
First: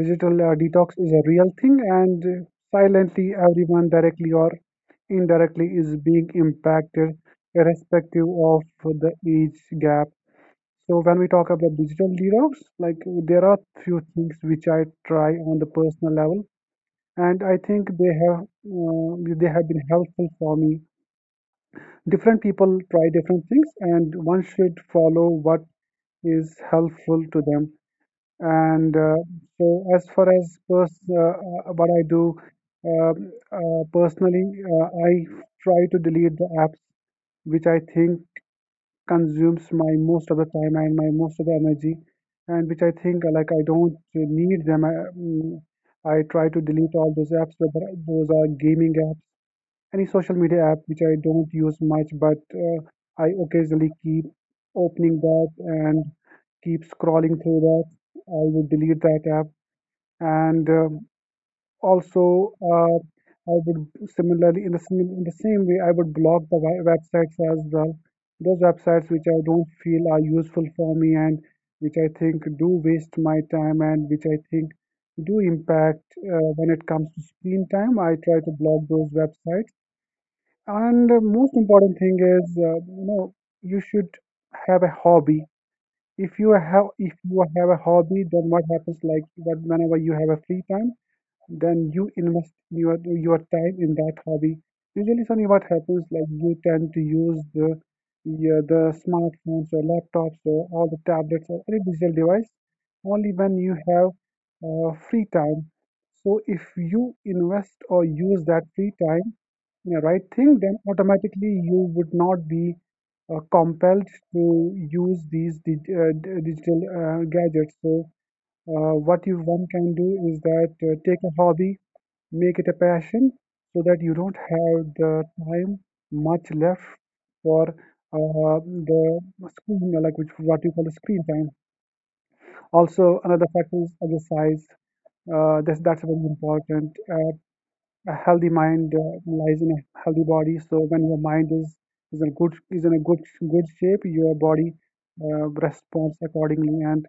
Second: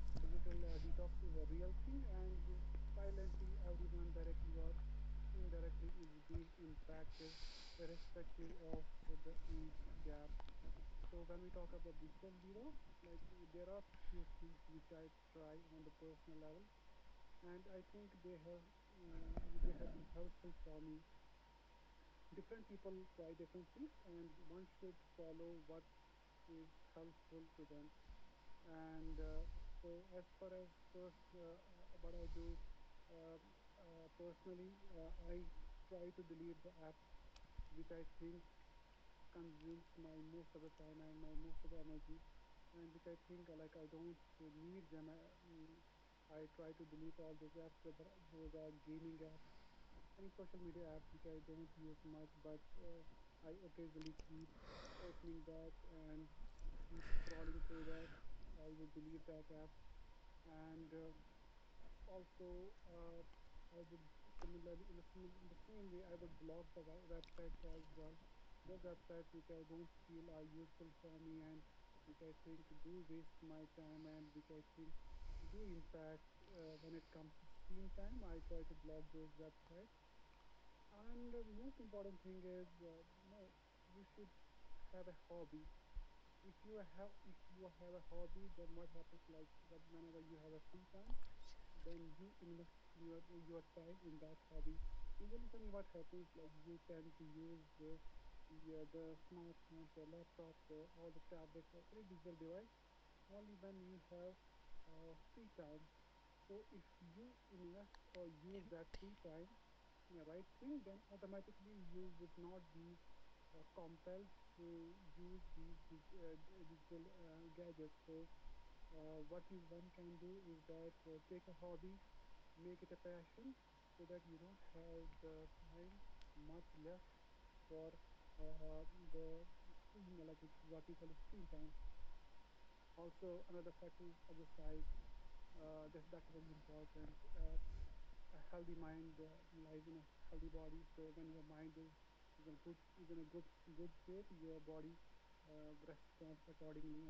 [SPEAKER 2] digital detox is a real thing, and silently, everyone directly or indirectly is being impacted, irrespective of the age gap. So, when we talk about digital detox, like, there are few things which I try on the personal level, and I think they have been helpful for me. Different people try different things, and one should follow what is helpful to them. And so, as far as what I do personally, I try to delete the apps which I think consumes my most of the time and my most of the energy, and which I think like I don't need them. I try to delete all those apps, whether those are gaming apps, any social media app which I don't use much, but I occasionally keep opening that and keep scrolling through that. I would delete that app, and also I would, similarly, in the same way, I would block the websites as well. Those websites which I don't feel are useful for me, and which I think do waste my time, and which I think do impact when it comes to screen time. I try to block those websites. And the most important thing is, you know, you should have a hobby. If you have a hobby, then what happens like that whenever you have a free time? Then you invest your time in that hobby. Usually, Sunny, what happens like you tend to use the yeah, the smartphones or laptops or all the tablets or any digital device only when you have free time. So if you invest or use that free time in the right thing, then automatically you would not be compelled to use these digital gadgets. So what you one can do is that take a hobby, make it a passion, so that you don't have the time much left for the screen, like which what you call the screen time. Also, another factor is exercise. That's very important. A healthy mind lies in a healthy body. So when your mind is in a good shape, your body responds accordingly, and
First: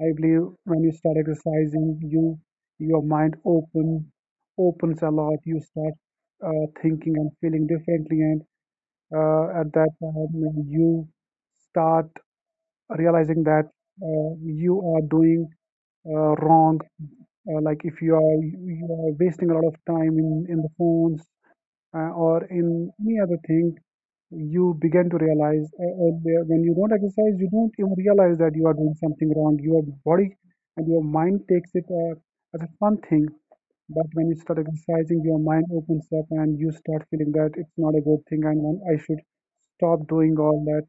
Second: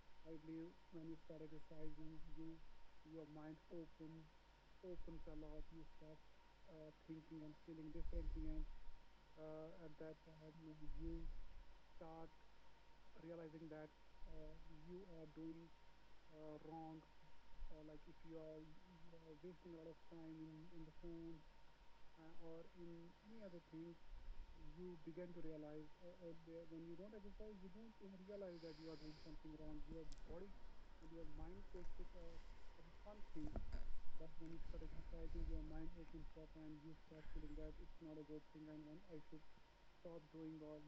[SPEAKER 2] I believe when you start exercising, you your mind opens a lot. You start thinking and feeling differently, and at that time you start realizing that you are doing wrong. Like if you are wasting a lot of time in the phones, or in any other thing, you begin to realize earlier when you don't exercise, you don't even realize that you are doing something wrong. Your body and your mind takes it as a fun thing, but when you start exercising, your mind opens up and you start feeling that it's not a good thing and when I should stop doing all that,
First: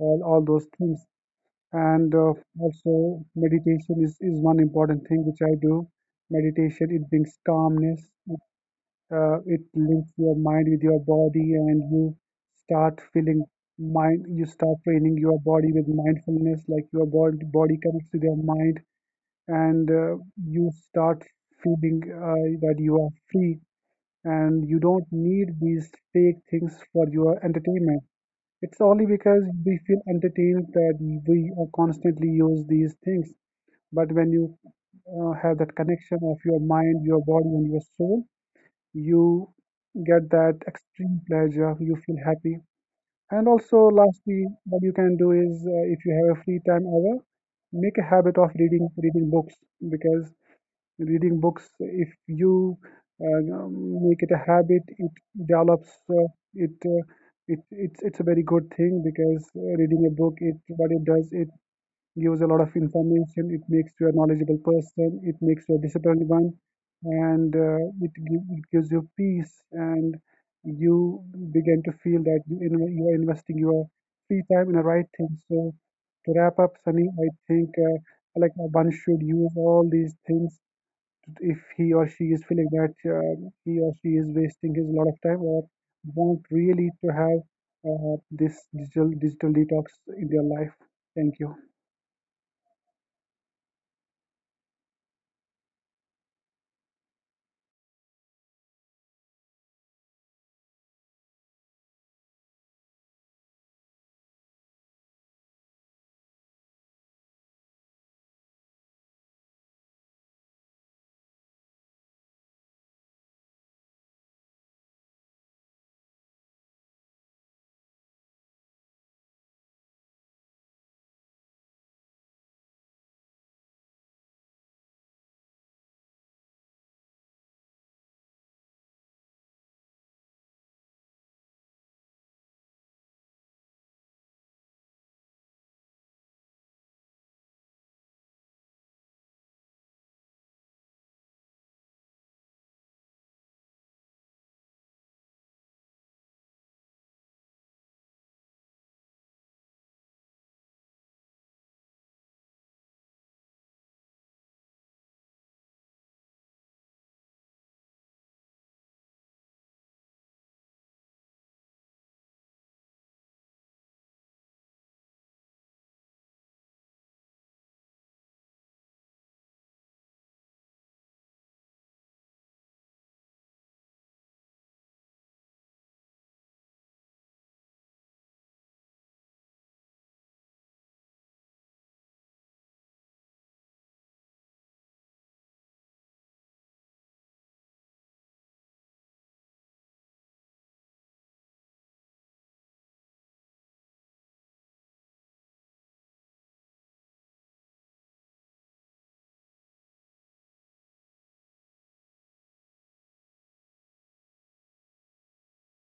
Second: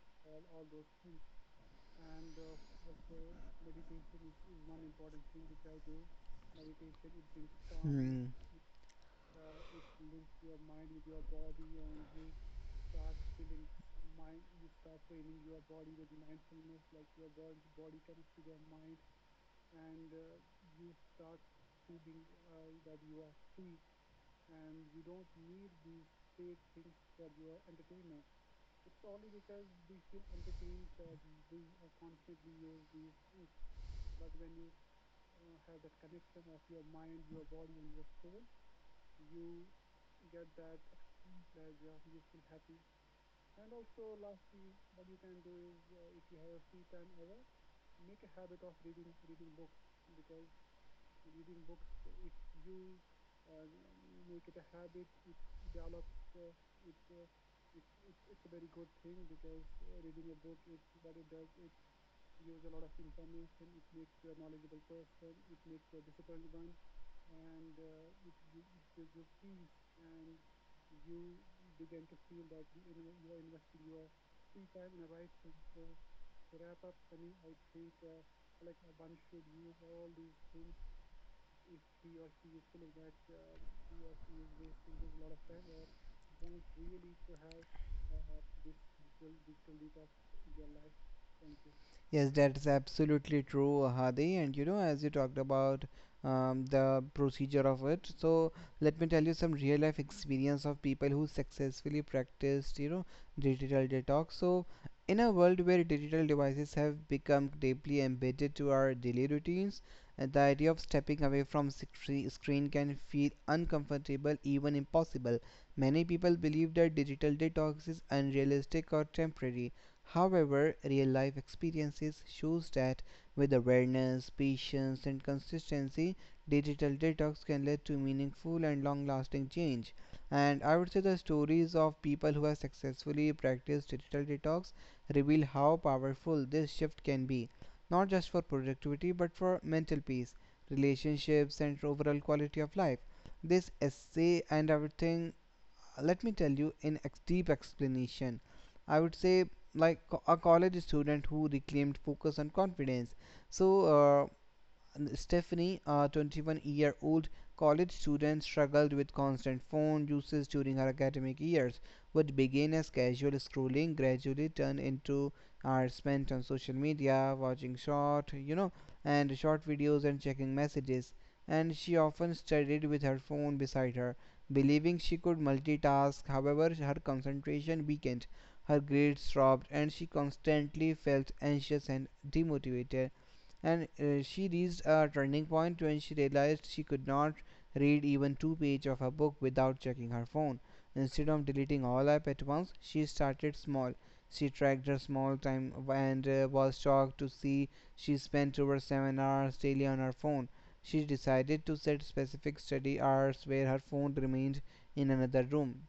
[SPEAKER 2] all those things. And also, meditation is one important thing which I do. Meditation, it brings calmness,
[SPEAKER 1] Hmm.
[SPEAKER 2] it links your mind with your body and you start feeling mind you start training your body with mindfulness, like your body connects to your mind, and you start feeling that you are free and you don't need these fake things for your entertainment. It's only because we feel entertained that we constantly use these things. But when you have that connection of your mind, your body, and your soul, you get that extreme pleasure, you feel happy. And also, lastly, what you can do is, if you have a free time hour, make a habit of reading reading books, because reading books, if you make it a habit, it develops it it it's a very good thing, because reading a book, it what it does, it gives a lot of information. It makes you a knowledgeable person. It makes you a disciplined one, and it gives you peace. And you begin to feel that you are investing your free time in the right thing. So, to wrap up, Sunny, I think one should use all these things if he or she is feeling that he or she is wasting his lot of time or want really to have this digital detox in their life. Thank you.
[SPEAKER 1] Yes, that is absolutely true, Hadi. And you know, as you talked about the procedure of it, so let me tell you some real life experience of people who successfully practiced, you know, digital detox. So, in a world where digital devices have become deeply embedded to our daily routines, the idea of stepping away from screen can feel uncomfortable, even impossible. Many people believe that digital detox is unrealistic or temporary. However, real life experiences shows that with awareness, patience and consistency, digital detox can lead to meaningful and long-lasting change. And I would say the stories of people who have successfully practiced digital detox reveal how powerful this shift can be, not just for productivity but for mental peace, relationships and overall quality of life. This essay and everything, let me tell you in deep explanation. I would say like a college student who reclaimed focus and confidence. So Stephanie, a 21-year-old college student, struggled with constant phone usage during her academic years. What began as casual scrolling gradually turned into hours spent on social media, watching short, you know, and short videos and checking messages. And she often studied with her phone beside her, believing she could multitask. However, her concentration weakened, her grades dropped, and she constantly felt anxious and demotivated. And she reached a turning point when she realized she could not read even two pages of a book without checking her phone. Instead of deleting all apps at once, she started small. She tracked her small time and was shocked to see she spent over 7 hours daily on her phone. She decided to set specific study hours where her phone remained in another room.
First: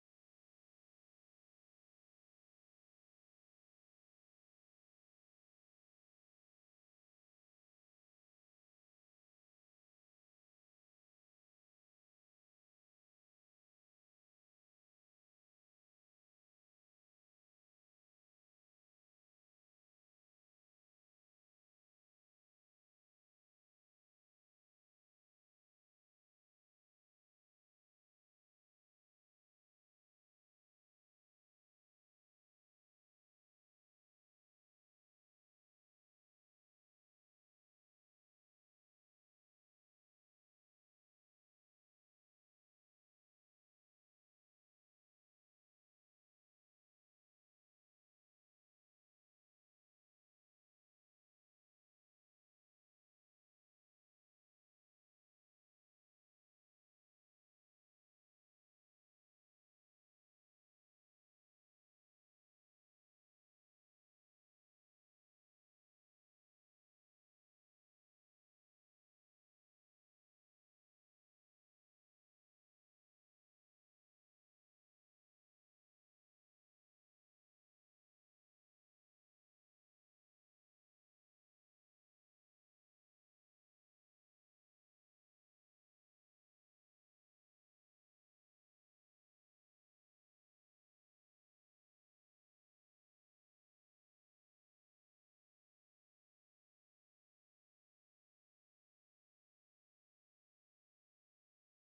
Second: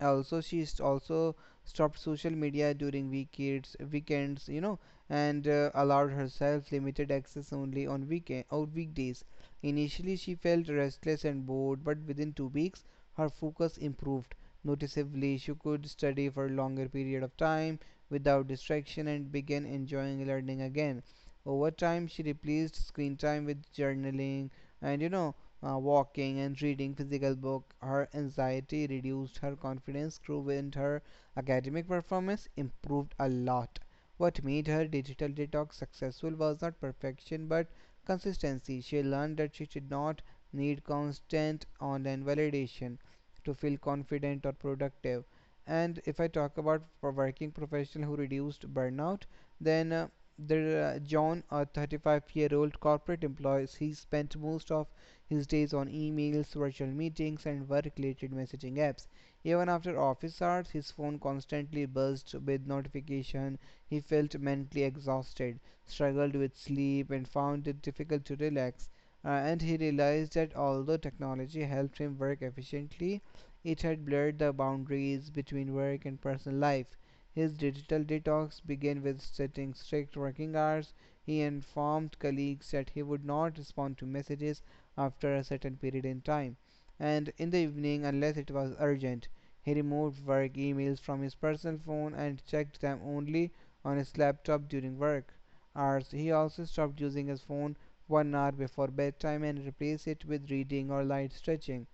[SPEAKER 1] Also she's also stopped social media during weekends, weekends, you know, and allowed herself limited access only on weekend or weekdays. Initially she felt restless and bored, but within 2 weeks her focus improved noticeably. She could study for a longer period of time without distraction and began enjoying learning again. Over time she replaced screen time with journaling and, you know, walking and reading physical book. Her anxiety reduced, her confidence grew, and her academic performance improved a lot. What made her digital detox successful was not perfection but consistency. She learned that she did not need constant online validation to feel confident or productive. And if I talk about for working professional who reduced burnout, then there John, a 35-year-old corporate employee, he spent most of his days on emails, virtual meetings, and work related messaging apps. Even after office hours, his phone constantly buzzed with notification. He felt mentally exhausted, struggled with sleep, and found it difficult to relax. And he realized that although technology helped him work efficiently, it had blurred the boundaries between work and personal life. His digital detox began with setting strict working hours. He informed colleagues that he would not respond to messages after a certain period in time, and in the evening, unless it was urgent, he removed work emails from his personal phone and checked them only on his laptop during work hours. He also stopped using his phone 1 hour before bedtime and replaced it with reading or light stretching.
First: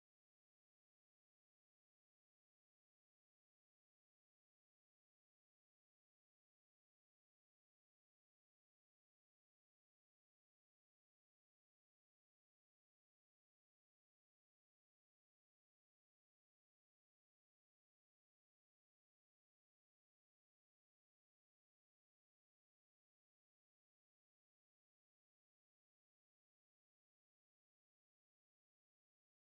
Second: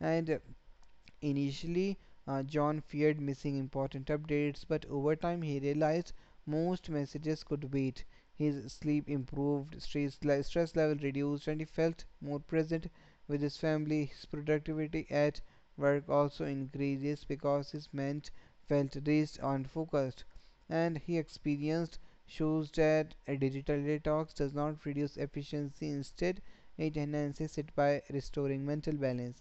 [SPEAKER 1] And initially, John feared missing important updates, but over time he realized most messages could wait. His sleep improved, stress, stress level reduced, and he felt more present with his family. His productivity at work also increases because his mind felt rest and focused. And he experienced shows that a digital detox does not reduce efficiency, instead, it enhances it by restoring mental balance.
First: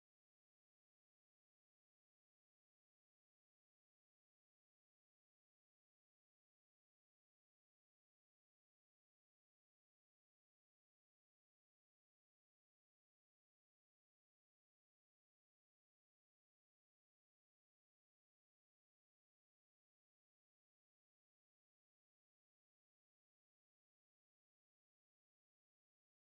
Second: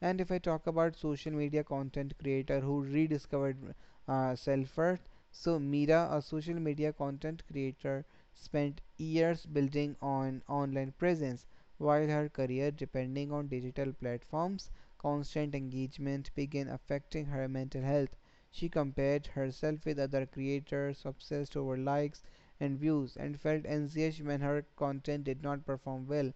[SPEAKER 1] And if I talk about social media content creator who rediscovered self worth, so Mira, a social media content creator, spent years building on online presence while her career depending on digital platforms. Constant engagement began affecting her mental health. She compared herself with other creators, obsessed over likes and views, and felt anxious when her content did not perform well.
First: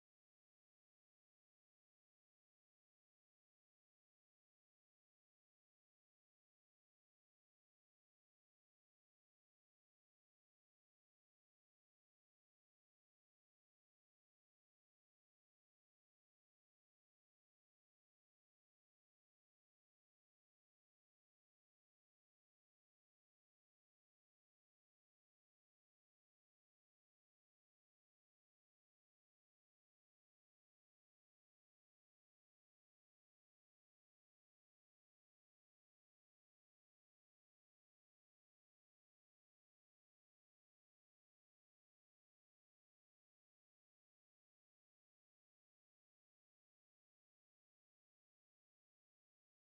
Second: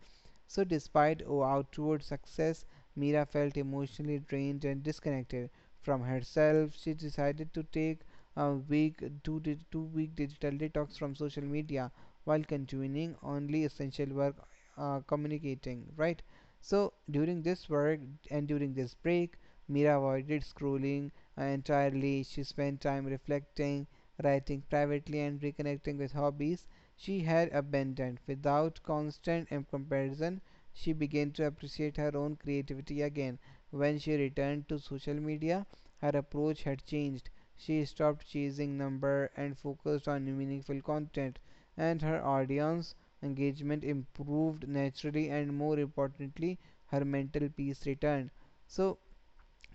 [SPEAKER 1] So despite outward success, Mira felt emotionally drained and disconnected from herself. She decided to take a week, two, di- 2 week digital detox from social media while continuing only essential work, communicating, right? So during this work and during this break, Mira avoided scrolling entirely. She spent time reflecting, writing privately, and reconnecting with hobbies she had abandoned. Without constant and comparison she began to appreciate her own creativity again. When she returned to social media, her approach had changed. She stopped chasing numbers and focused on meaningful content, and her audience engagement improved naturally, and more importantly, her mental peace returned. So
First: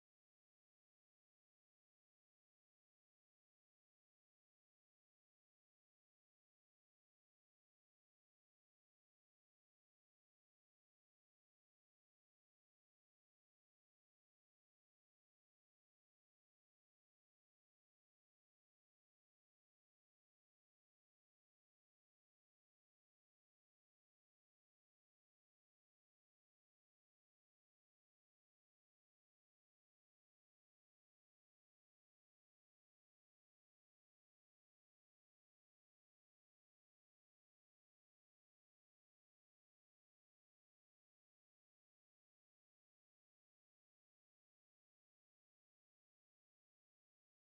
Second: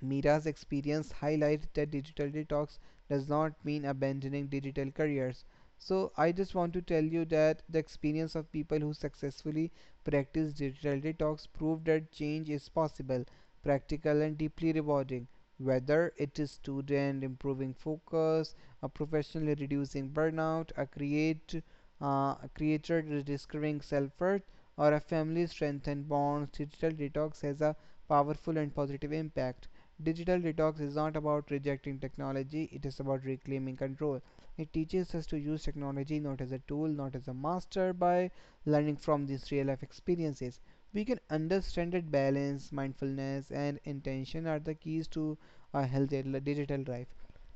[SPEAKER 1] Mira's experience highlights that digital detox does not mean abandoning digital careers. So, I just want to tell you that the experience of people who successfully practice digital detox proved that change is possible, practical, and deeply rewarding. Whether it is student improving focus, a professional reducing burnout, a create a creator discovering self-worth, or a family strengthened bonds, digital detox has a powerful and positive impact. Digital detox is not about rejecting technology, it is about reclaiming control. It teaches us to use technology not as a tool, not as a master, by learning from these real life experiences. We can understand that balance, mindfulness, and intention are the keys to a healthy digital life.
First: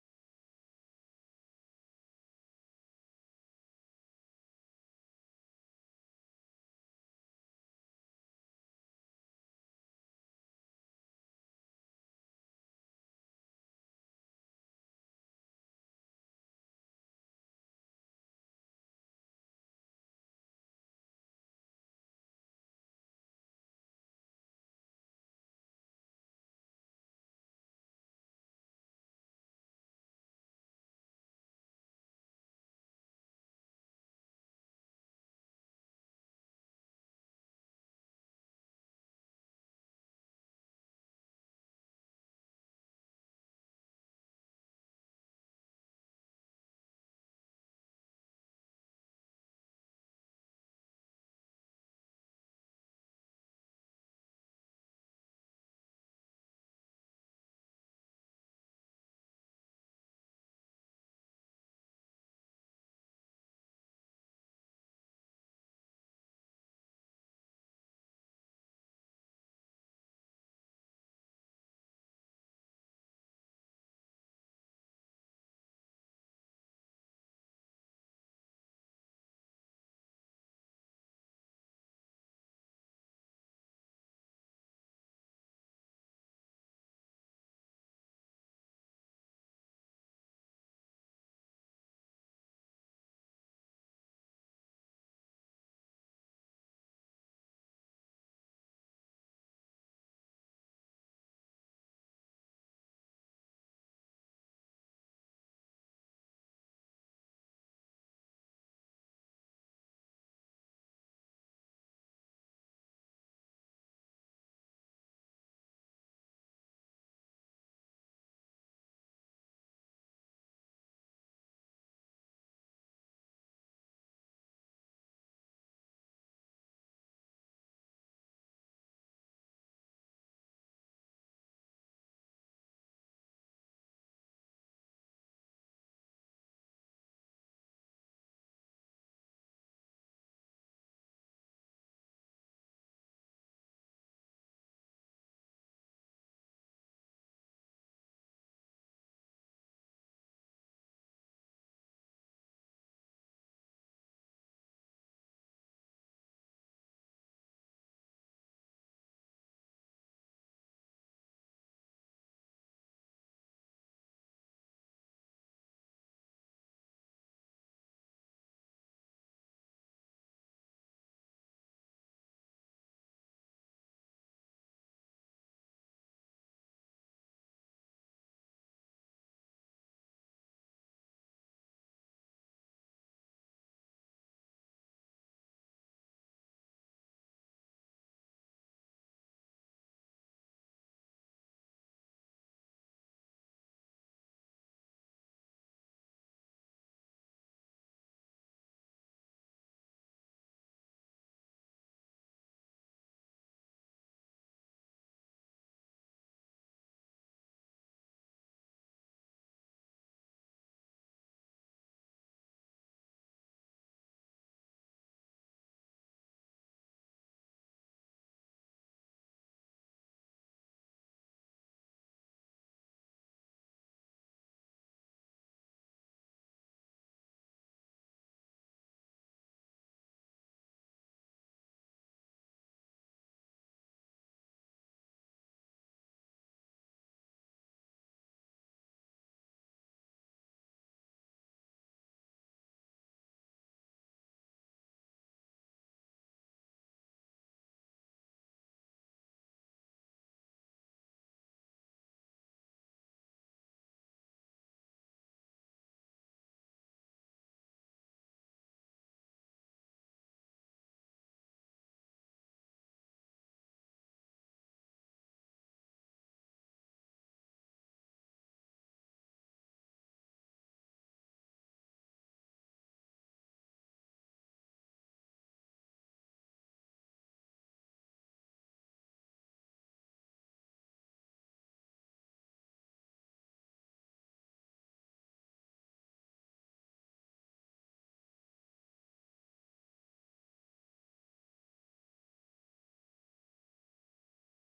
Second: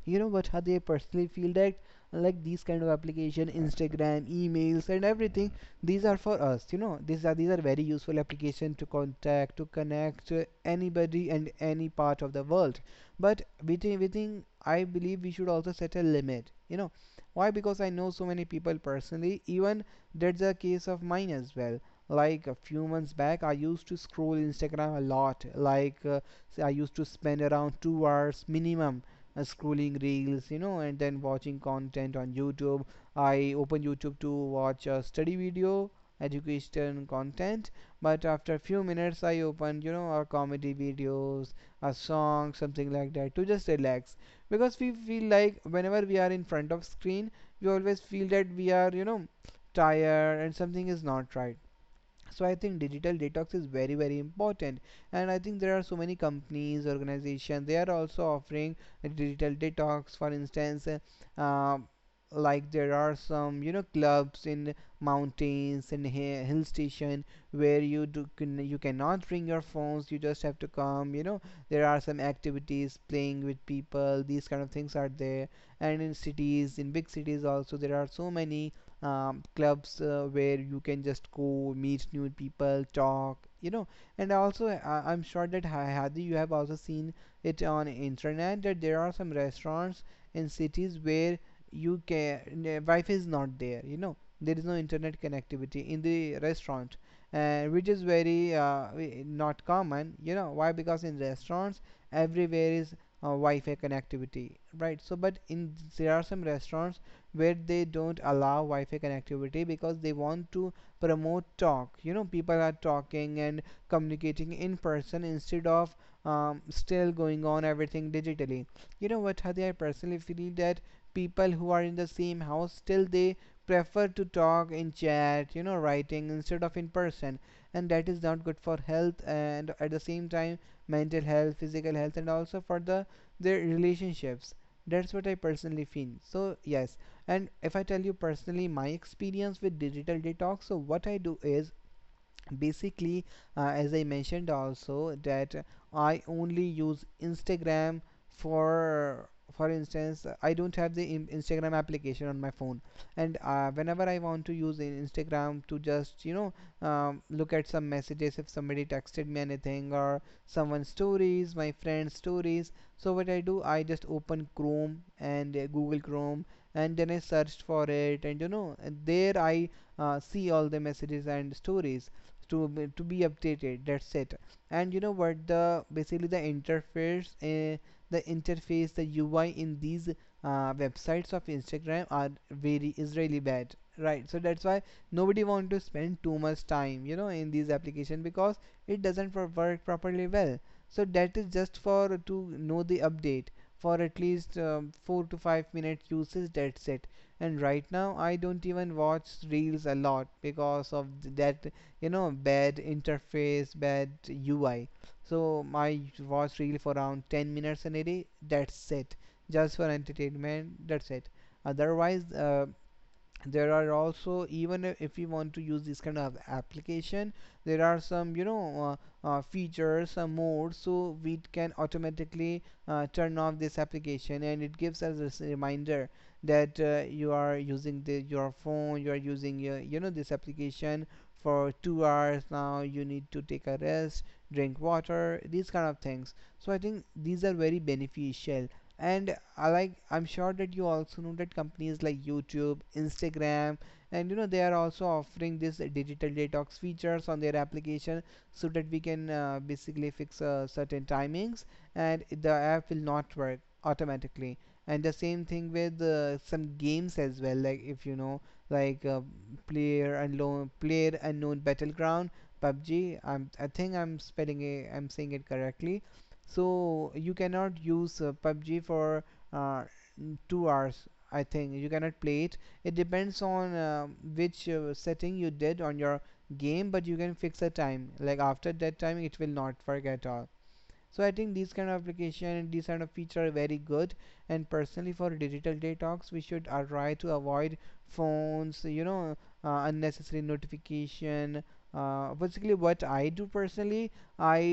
[SPEAKER 1] You know what? How they personally feel that like these kind of application, Instagram, emails, and everything, these are for us, you know, these are, these are very useful application to contact, to connect anybody and any part of the world. But within I believe we should also set a limit, you know. Why? Because I know so many people personally, even that's a case of mine as well. Like a few months back I used to scroll Instagram a lot. Like I used to spend around 2 hours minimum scrolling reels, you know, and then watching content on YouTube. I open YouTube to watch a study video, education content, but after a few minutes, I open, you know, a comedy videos, a song, something like that to just relax. Because we feel like whenever we are in front of screen, we always feel that we are, you know, tired and something is not right. So I think digital detox is very very important, and I think there are so many companies organizations they are also offering a digital detox. For instance, like there are some, you know, clubs in mountains and hill station where you you cannot bring your phones, you just have to come, you know. There are some activities playing with people, these kind of things are there. And in cities, in big cities also, there are so many clubs where you can just go meet new people, talk, you know. And also I'm sure that Hadi you have also seen it on internet that there are some restaurants in cities where you can, Wi-Fi is not there, you know, there is no internet connectivity in the restaurant, which is very not common, you know. Why? Because in restaurants everywhere is Wi-Fi connectivity, right? So but in, there are some restaurants where they don't allow Wi-Fi connectivity because they want to promote talk. You know, people are talking and communicating in person instead of still going on everything digitally. You know what, Hadi, I personally feel that people who are in the same house still they prefer to talk in chat, you know, writing instead of in person, and that is not good for health, and at the same time mental health, physical health, and also for the their relationships. That's what I personally feel. So yes, and if I tell you personally my experience with digital detox, so what I do is basically, as I mentioned also, that I only use Instagram for for instance, I don't have the Instagram application on my phone. And whenever I want to use Instagram to just, look at some messages, if somebody texted me anything, or someone's stories, my friend's stories, so what I do, I just open Chrome and Google Chrome, and then I searched for it, and you know, and there I see all the messages and stories to be updated, that's it. And you know what, the basically the interface, the interface, the UI in these websites of Instagram are very, is really bad, right? So that's why nobody want to spend too much time, you know, in these application, because it doesn't work properly well. So that is just for to know the update for at least 4 to 5 minute usage, that's it. And right now I don't even watch reels a lot because of that, you know, bad interface, bad UI. So I watched reel for around 10 minutes in a, that's it, just for entertainment, that's it. Otherwise, there are also, even if we want to use this kind of application, there are some, you know, features, some modes, so we can automatically turn off this application, and it gives us a reminder that you are using your phone, you are using you know, this application for 2 hours, now you need to take a rest, drink water, these kind of things. So I think these are very beneficial. And I like, I'm sure that you also know that companies like YouTube, Instagram, and you know, they are also offering this digital detox features on their application, so that we can basically fix certain timings, and the app will not work automatically. And the same thing with some games as well, like, if you know, like player unknown battleground, PUBG. I think I'm spelling it, I'm saying it correctly. So you cannot use PUBG for uh, 2 hours, I think. You cannot play it. It depends on which setting you did on your game, but you can fix a time. Like, after that time, it will not work at all. So I think these kind of application and these kind of feature are very good. And personally, for digital detox, we should try to avoid phones. You know, unnecessary notification. Basically, what I do personally, I,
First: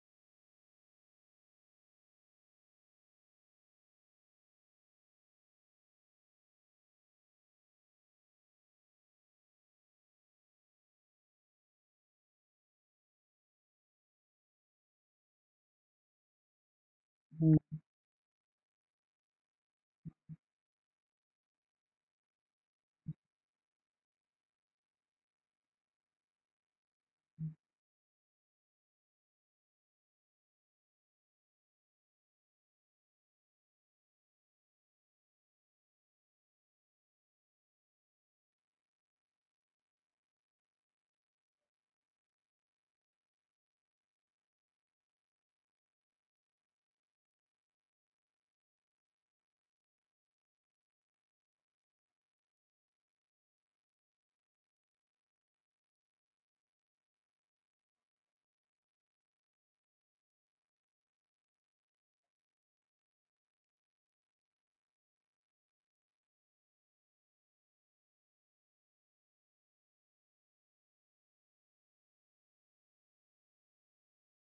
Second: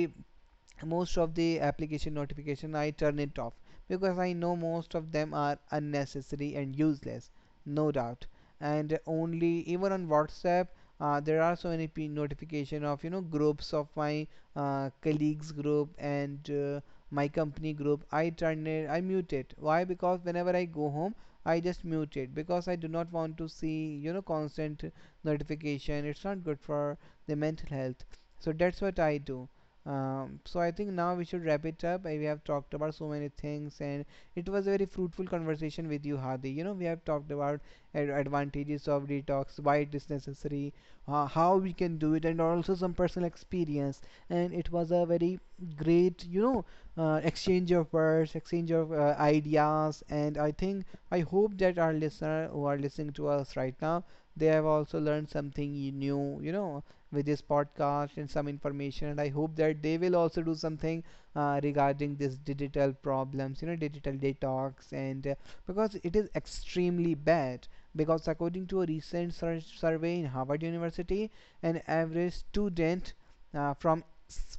[SPEAKER 1] most of the application notification I turn it off, because I know most of them are unnecessary and useless, no doubt. And only, even on WhatsApp, there are so many notification of, you know, groups of my colleagues group and my company group. I turn it, I mute it. Why? Because whenever I go home, I just mute it, because I do not want to see, you know, constant notification. It's not good for the mental health. So that's what I do. So I think now we should wrap it up. We have talked about so many things, and it was a very fruitful conversation with you, Hadi. You know, we have talked about advantages of detox, why it is necessary, how we can do it, and also some personal experience. And it was a very great, you know, exchange of words, exchange of ideas. And I think I hope that our listener who are listening to us right now, they have also learned something new. You know, with this podcast and some information, and I hope that they will also do something regarding this digital problems, you know, digital detox, and because it is extremely bad, because according to a recent survey in Harvard University, an average student from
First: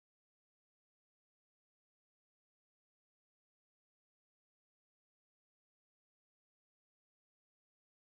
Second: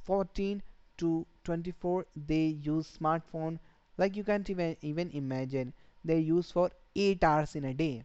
[SPEAKER 1] 14 to 24, they use smartphone, like, you can't even imagine. They use for 8 hours in a day.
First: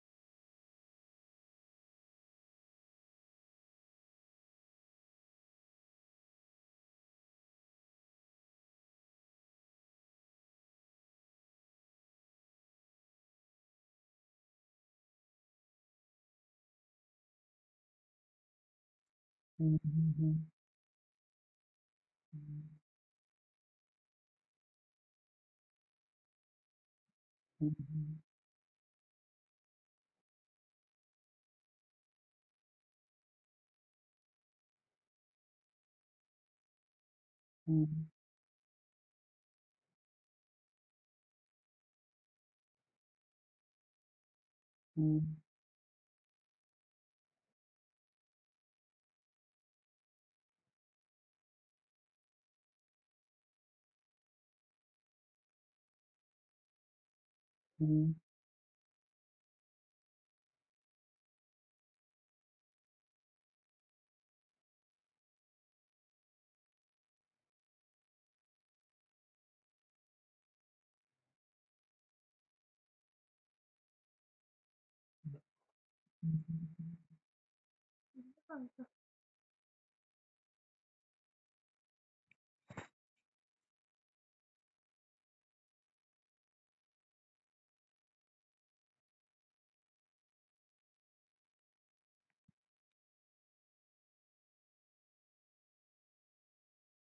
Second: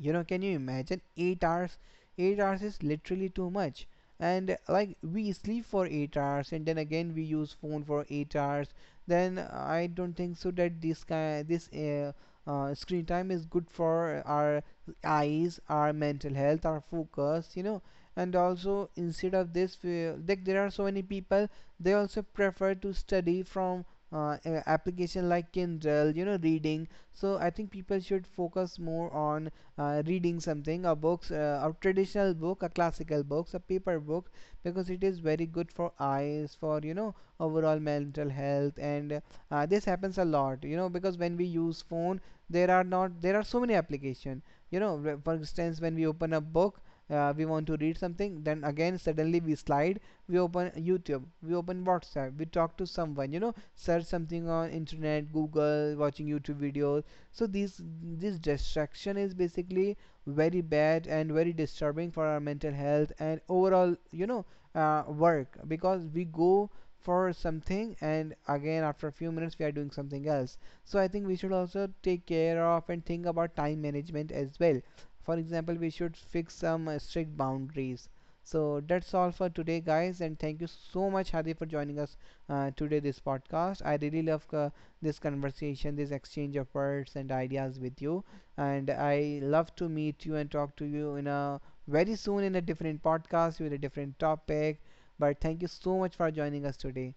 [SPEAKER 1] You know, can you imagine? 8 hours. 8 hours is literally too much. And like, we sleep for 8 hours and then again we use phone for 8 hours. Then I don't think so that this kind, this screen time is good for our eyes, our mental health, our focus, you know. And also, instead of this, like, there are so many people, they also prefer to study from application like Kindle, you know, reading. So I think people should focus more on reading something, a books, a traditional book, a classical books, a paper book, because it is very good for eyes, for, you know, overall mental health. And this happens a lot, you know, because when we use phone, there are not there are so many application, you know. For instance, when we open a book, we want to read something, then again suddenly we slide, we open YouTube, we open WhatsApp, we talk to someone, you know, search something on internet, Google, watching YouTube videos. So this distraction is basically very bad and very disturbing for our mental health, and overall, you know, work, because we go for something, and again after a few minutes we are doing something else. So I think we should also take care of and think about time management as well. For example, we should fix some strict boundaries. So that's all for today, guys, and thank you so much, Hadi, for joining us today, this podcast. I really love this conversation, this exchange of words and ideas with you. And I love to meet you and talk to you in a very soon, in a different podcast with a different topic. But thank you so much for joining us today.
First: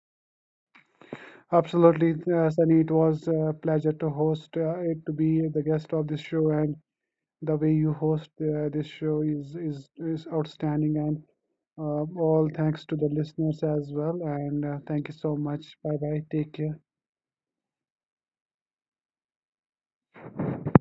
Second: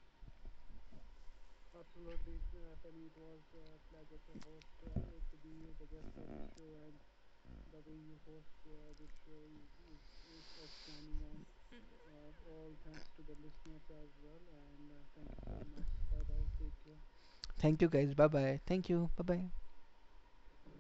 [SPEAKER 2] Absolutely, Sunny. It was a pleasure to to be the guest of this show, and the way you host this show is outstanding. And all thanks to the listeners as well. And thank you so much. Bye bye. Take care.
[SPEAKER 1] Thank you, guys. Bye bye. Thank you. Bye bye.